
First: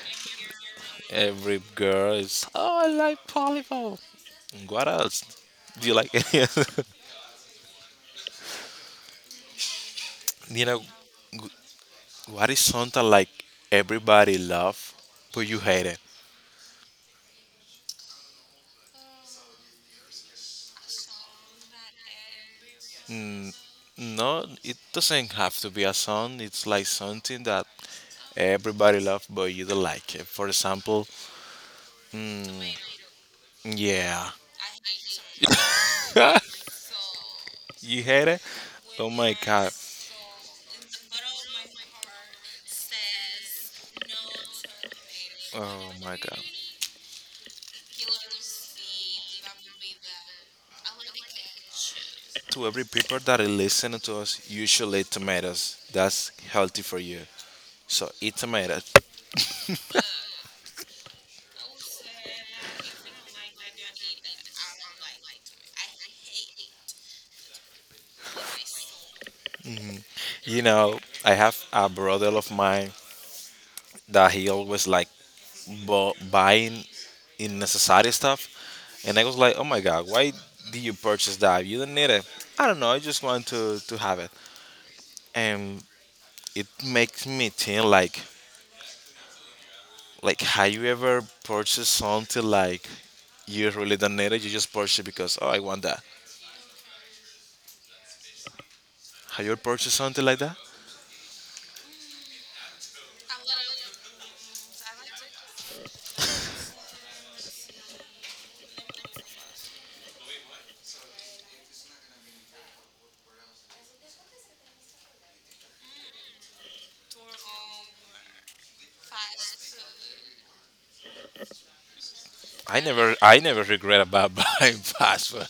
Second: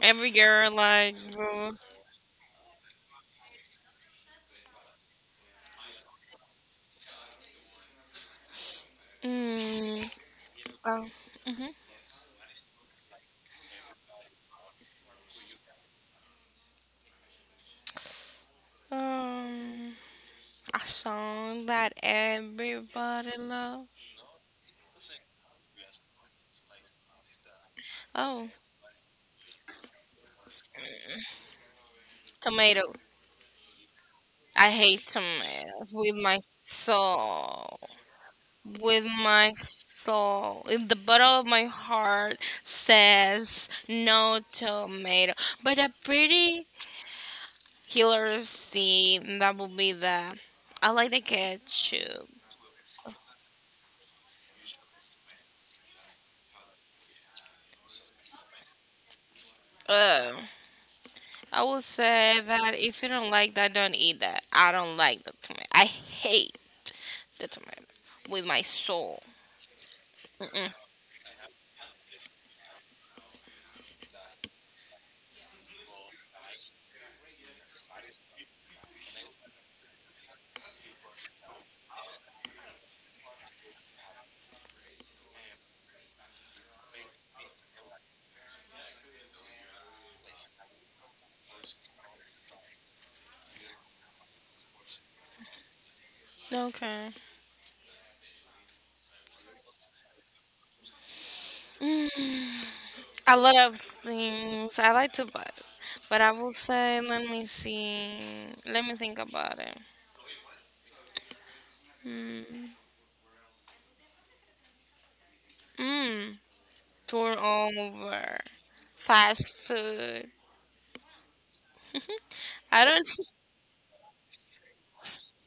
Speaker 1: Every girl like.
Speaker 2: every
Speaker 1: Bro.
Speaker 2: girl is. Oh, I like volleyball. What else? Do you like?
Speaker 1: Mm,
Speaker 2: Know,
Speaker 1: oh, mhm.
Speaker 2: wh- what is something like everybody love, but you hate it?
Speaker 1: Um, a song that everybody
Speaker 2: N-
Speaker 1: love.
Speaker 2: No, it doesn't have to be a song. It's like something that
Speaker 1: Oh,
Speaker 2: everybody loves, but you don't like it. For example, mm,
Speaker 1: tomato.
Speaker 2: yeah,
Speaker 1: I hate tomatoes with my soul.
Speaker 2: you hate it.
Speaker 1: With
Speaker 2: Oh my
Speaker 1: my
Speaker 2: god.
Speaker 1: soul. In the bottom of my heart says no tomato. But a
Speaker 2: Oh my god.
Speaker 1: pretty Healers, the that would be the I like the ketchup.
Speaker 2: To every people that are listening to us, you should eat tomatoes. That's healthy for you. So eat tomatoes.
Speaker 1: Uh, I would say that if you don't like that, don't eat that. I don't like the tomato. I hate the tomato with my soul.
Speaker 2: You
Speaker 1: Mm-mm.
Speaker 2: know, I have a brother of mine that he always like buying unnecessary stuff. And I was like, oh my god, why did you purchase that? You do not need it. I don't know. I just want to have it. And it makes me think like have you ever purchased something like you really don't need it? You just purchase because oh I want that.
Speaker 1: Okay.
Speaker 2: Have you ever purchased something like that?
Speaker 1: Mm, a lot of things I like to buy, but I will say, let me see, let me think about it. Mm. Mm. Turn over fast food. I don't.
Speaker 2: I never regret about buying password.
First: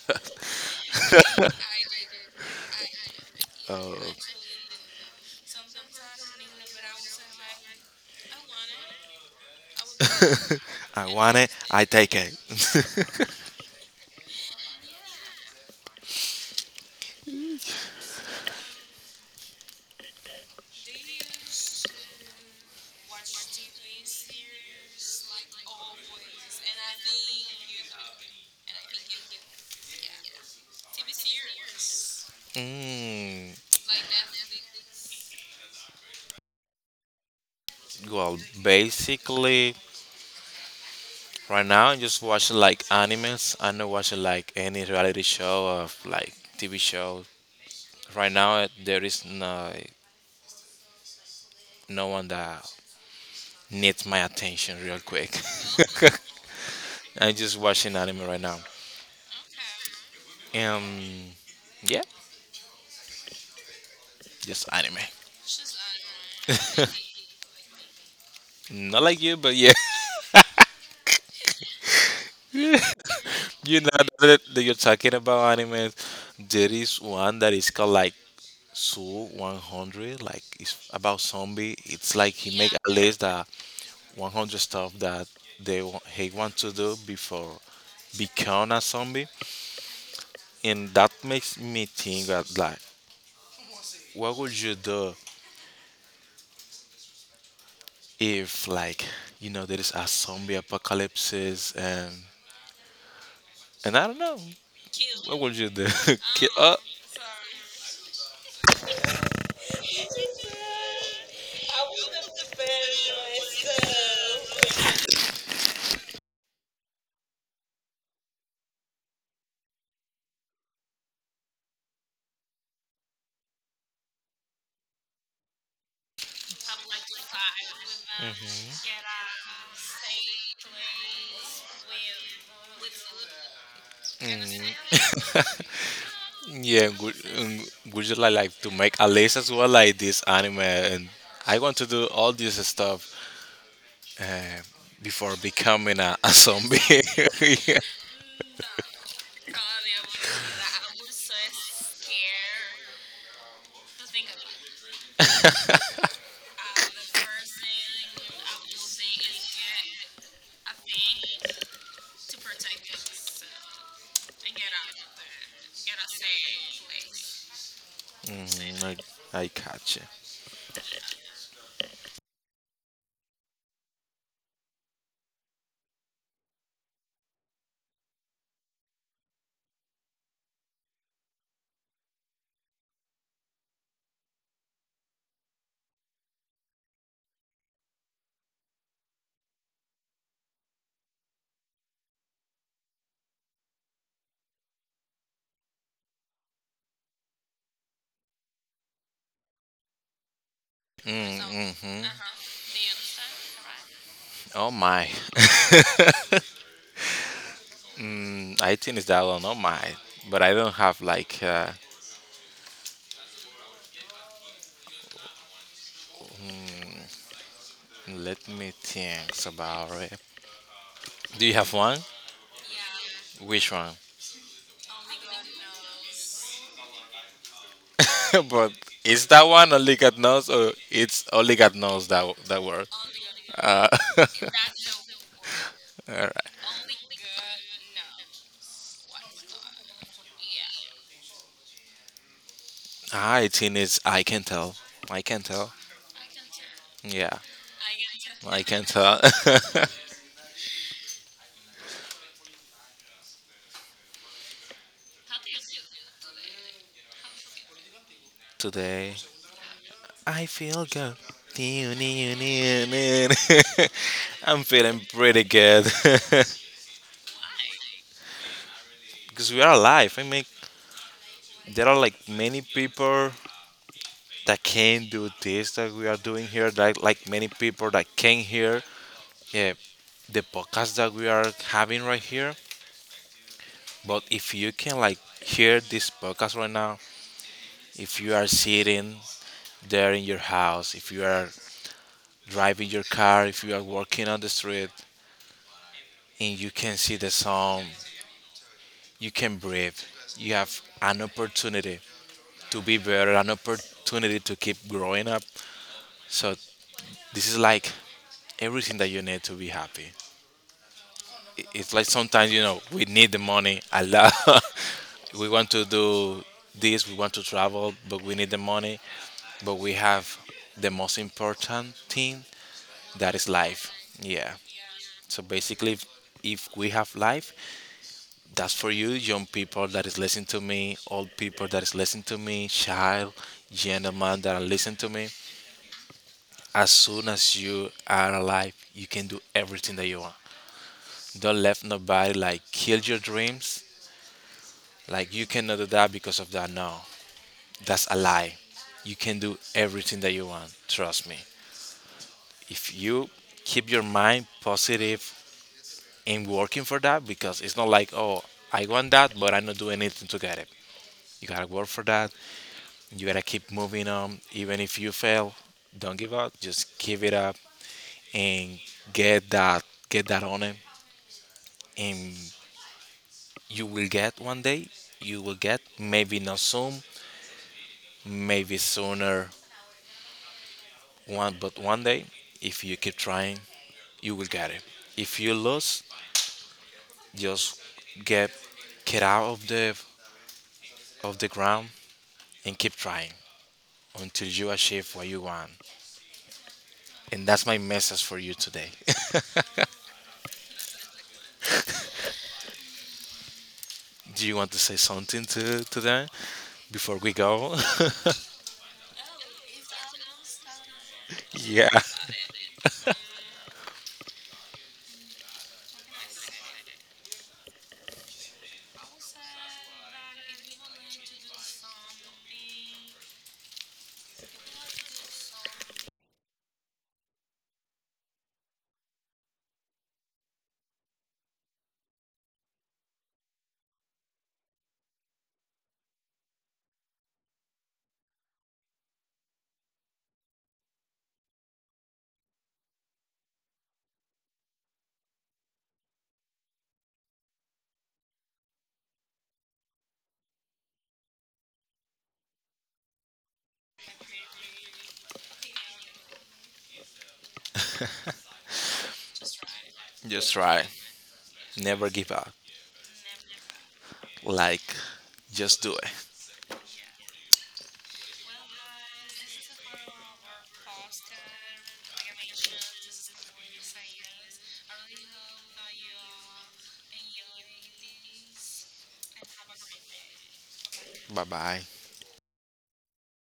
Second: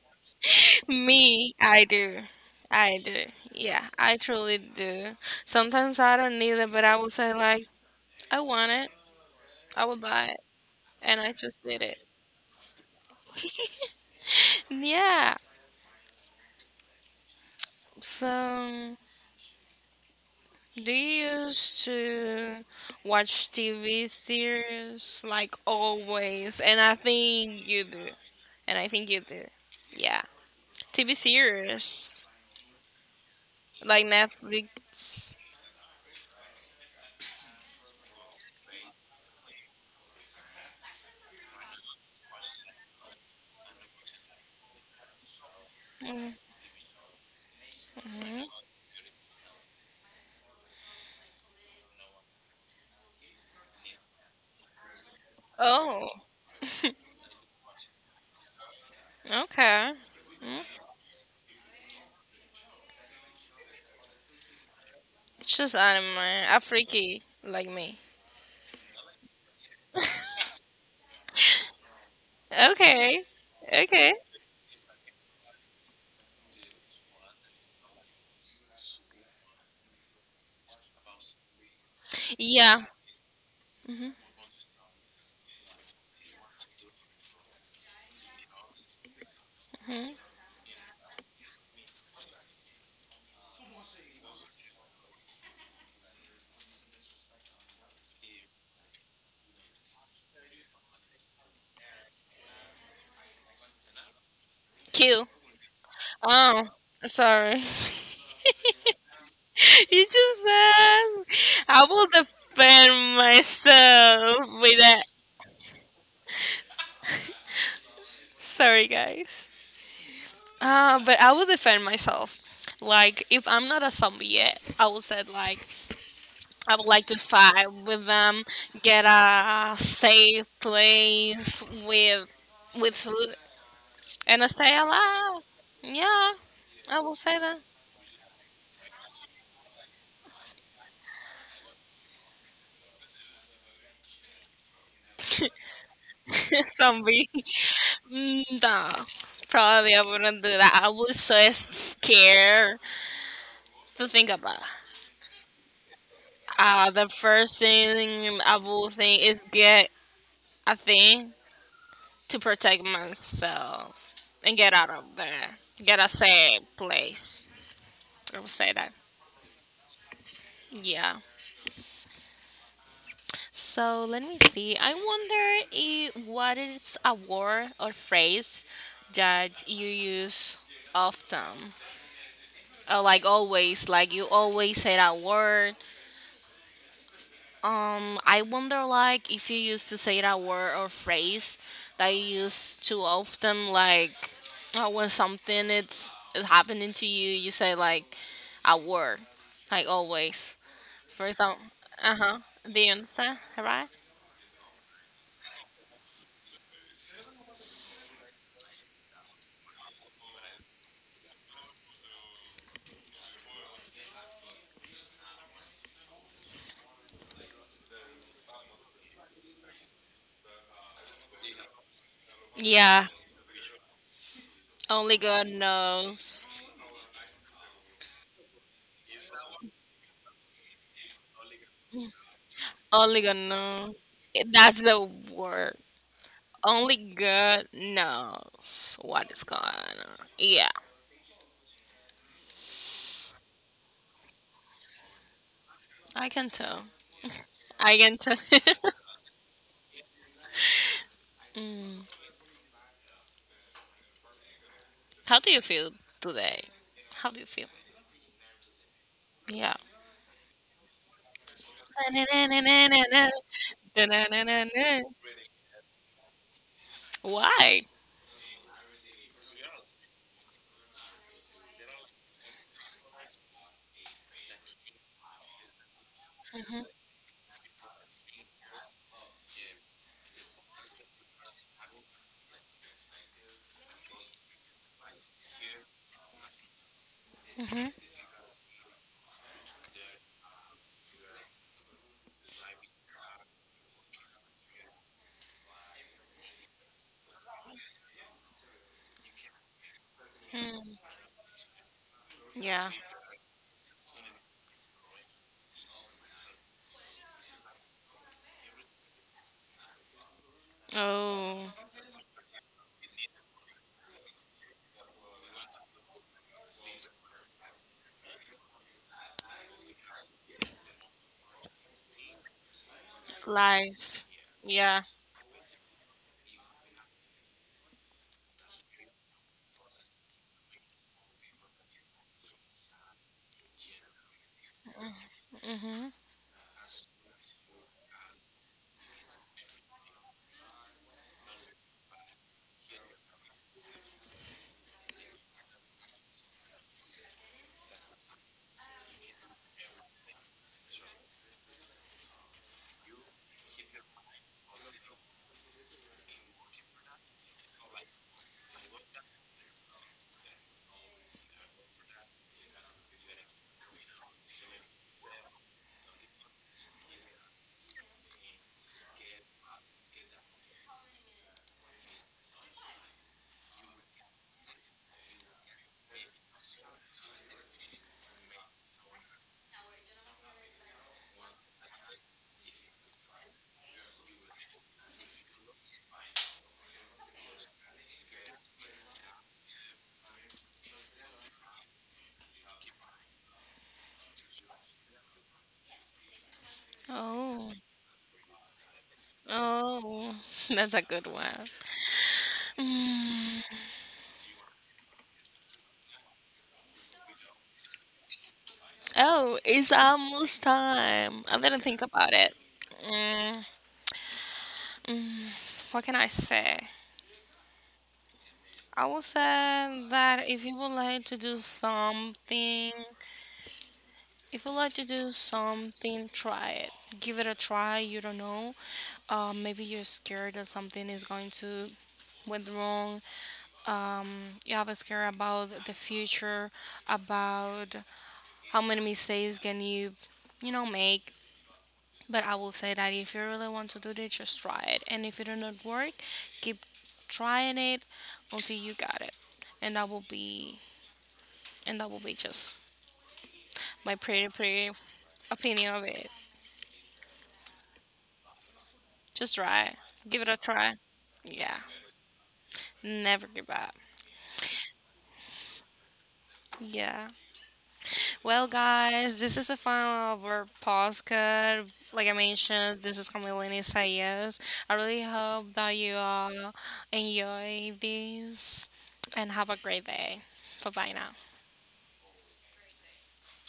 Speaker 1: Me, I do. I do. Yeah,
Speaker 2: Oh.
Speaker 1: I truly do. Sometimes I don't need it, but I will say like, I want it, I will buy it,
Speaker 2: I
Speaker 1: and I
Speaker 2: want it.
Speaker 1: just did
Speaker 2: I
Speaker 1: it.
Speaker 2: take it.
Speaker 1: Yeah. So, do you used to watch TV series like always? And I think you do. And I think you do. Yeah. TV series
Speaker 2: Mm,
Speaker 1: like Netflix.
Speaker 2: well, basically, right now, I'm just watching like animes. I'm not watching like any reality show or
Speaker 1: Mhm.
Speaker 2: like TV show. Right now, there is no one that needs my attention real quick.
Speaker 1: Oh,
Speaker 2: I'm just watching anime right now.
Speaker 1: okay. Mm-hmm.
Speaker 2: Um, yeah, just anime.
Speaker 1: It's just anime. A freaky like me.
Speaker 2: Not like you, but yeah,
Speaker 1: Okay.
Speaker 2: you know
Speaker 1: Okay.
Speaker 2: that, you're talking about anime. There is one that is called like Soul 100. Like it's about zombie. It's like he make
Speaker 1: Yeah.
Speaker 2: a list that
Speaker 1: Hmm.
Speaker 2: 100 stuff that he want to do before become a zombie,
Speaker 1: Hmm.
Speaker 2: and that makes me think that like, what would you do if like there is a zombie apocalypse and I don't know,
Speaker 1: Cute.
Speaker 2: what would you do? Ki-
Speaker 1: Oh,
Speaker 2: uh,
Speaker 1: sorry. You just asked. I will defend myself with that. Sorry, guys. But I will defend myself. Like, if I'm not a zombie yet, I will say, like, I would like to fight with them, get a safe place with food. And I stay
Speaker 2: mm.
Speaker 1: alive. Yeah,
Speaker 2: Yeah,
Speaker 1: I will say that.
Speaker 2: would you like to make a list as well, like this anime? And I want to do all this stuff uh, before becoming a zombie.
Speaker 1: Zombie. Mm, no, probably I wouldn't do that. I was so scared to think about. The first thing I will think is get a thing to protect myself and get out of there. Get a safe place. I will say
Speaker 2: Mhm,
Speaker 1: that.
Speaker 2: I catch it.
Speaker 1: Yeah. So let me see. I wonder if, what is a word or phrase that you use often, like always. Like you always say that word. I wonder like if you used to say that word or phrase that you use too often. Like when something it's is happening to you, you say like a word, like always. For example,
Speaker 2: Mm-hmm.
Speaker 1: uh huh. Do you understand? Right?
Speaker 2: Oh my. I think it's that one. Oh my. But I don't have like. Let me think about it. Do you have one?
Speaker 1: Yeah.
Speaker 2: Which one?
Speaker 1: Only God knows.
Speaker 2: But is that one oligotnos or it's oligotnos that word?
Speaker 1: Only God
Speaker 2: Uh,
Speaker 1: knows. It- That's the word.
Speaker 2: all right.
Speaker 1: Only God knows what is going on. Yeah,
Speaker 2: I think it's I can tell. I can tell.
Speaker 1: I can tell.
Speaker 2: Yeah,
Speaker 1: I can tell.
Speaker 2: I can tell.
Speaker 1: Mm. How do you feel today? How do you feel?
Speaker 2: Today.
Speaker 1: Yeah.
Speaker 2: I feel good. Dee, nee, nee, nee, nee. I'm feeling pretty good
Speaker 1: Why?
Speaker 2: because we are alive. I mean, there are like many people that can do this that we are doing here.
Speaker 1: Hmm.
Speaker 2: Like many people that can hear yeah, the podcast that we are having right here. But if you can like hear this podcast right now, if you are sitting there in your house, if you are driving your car, if you are walking on the street, and you can see the sun you can breathe. You have
Speaker 1: Mm,
Speaker 2: an opportunity to
Speaker 1: yeah.
Speaker 2: be better, an opportunity to keep growing up. So this is like everything that you need to be happy.
Speaker 1: Oh,
Speaker 2: It's like sometimes you know we need the money a lot. We want to do this, we want to travel, but we need the money. But we have the most important thing that is life.
Speaker 1: life.
Speaker 2: Yeah.
Speaker 1: Yeah.
Speaker 2: So basically, if we have life, that's for you, young people that is listening to me, old people that is listening to me, child, gentleman that are listening to me.
Speaker 1: Hmm.
Speaker 2: As soon as you are alive, you can do everything that you want. Don't let nobody like kill your dreams. Like you cannot do that because of that. No, that's a lie. You can do everything that you want. Trust me. If you keep your mind positive and working for that, because it's not like oh I want that, but I'm not doing anything to get it. You gotta work for that. You gotta keep moving on, even if you fail. Don't give up. Just give it up and get that on it, and you will get one day. You will get maybe not soon, maybe sooner. One but one day, if you keep trying, you will get it. If you lose, just get get out of the ground and keep trying until you achieve what you want. And that's
Speaker 1: Oh,
Speaker 2: my message for you today.
Speaker 1: oh, that's a good one. Mm.
Speaker 2: Do you want to say something to them? Before we go.
Speaker 1: Oh, it's almost time. I didn't
Speaker 2: Yeah,
Speaker 1: think about it. Mm, mm, what can I say? I will say that if you would like to do something, if you like to do something, try it. Give it a try. You don't know. Maybe you're scared that something is going to went wrong. Um, you have a scare about the future, about how many mistakes can you, you know, make. But I will say that if you really want to do this, just try it. And if it do not work, keep trying it until you got it. And that will be and that will be just my pretty opinion of it. Just try it. Give it
Speaker 2: just
Speaker 1: a
Speaker 2: try.
Speaker 1: try. Yeah.
Speaker 2: Never give up.
Speaker 1: Never give up.
Speaker 2: Like, just do it.
Speaker 1: Yeah. Well, guys, this is the final of our podcast. Like I mentioned, this is Camilini Sayas. I really hope that you all enjoy this and have a great day. Bye bye now.
Speaker 2: Bye bye.